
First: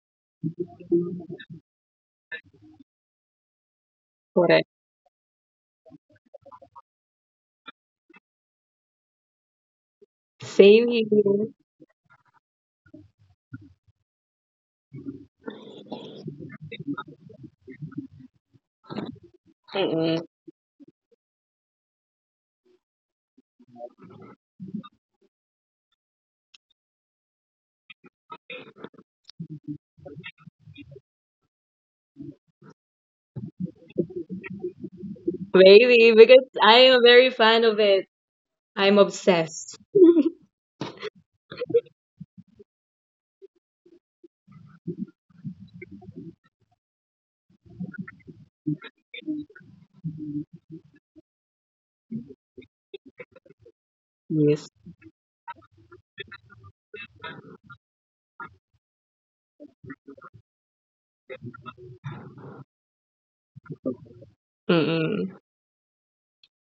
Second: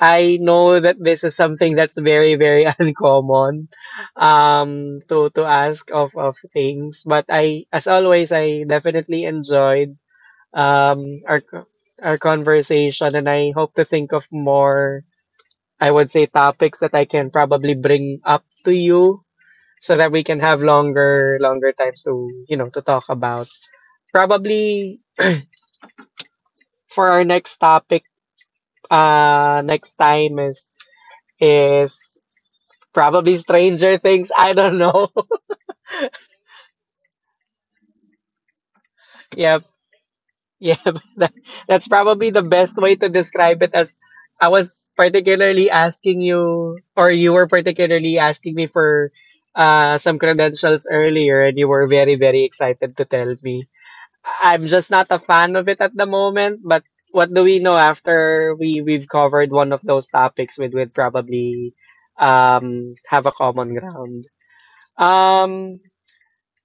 Speaker 2: I know that this is something that's very, very [LAUGHS] uncommon,
Speaker 1: Correct.
Speaker 2: to ask of things. But I, as always, I definitely enjoyed
Speaker 1: Same
Speaker 2: um our
Speaker 1: here.
Speaker 2: co- our conversation, and I hope to think of more, I would say, topics that I can probably bring up to you, so that
Speaker 1: Mm-mm.
Speaker 2: we can have longer, longer times to you know to talk about. Probably for our next topic, next time, is is probably Stranger Things. I don't know.
Speaker 1: Maybe because I am a very fan of it. I'm
Speaker 2: [LAUGHS] Yep.
Speaker 1: obsessed.
Speaker 2: Yep. [LAUGHS] That's probably the best way to describe it, as I was particularly asking you, or you were particularly asking me for, some credentials earlier, and you were very, very excited to tell me. Am
Speaker 1: Yes.
Speaker 2: just not a fan of it at the moment, but what do we know? After we've covered one of those topics, we would probably have a common ground.
Speaker 1: Mm-mm.
Speaker 2: Um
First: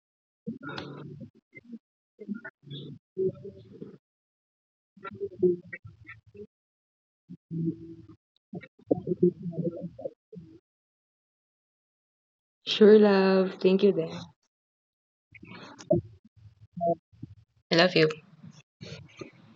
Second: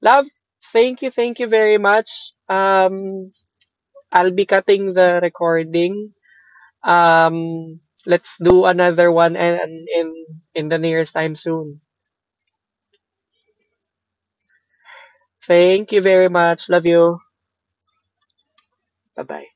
Speaker 2: Love, thank you very much. Um I'll be cutting the recording. Um let's do another one, and in the nearest time soon.
Speaker 1: Sure, love. Thank you, then.
Speaker 2: Thank you very much. Love you.
Speaker 1: I love you.
Speaker 2: Bye-bye.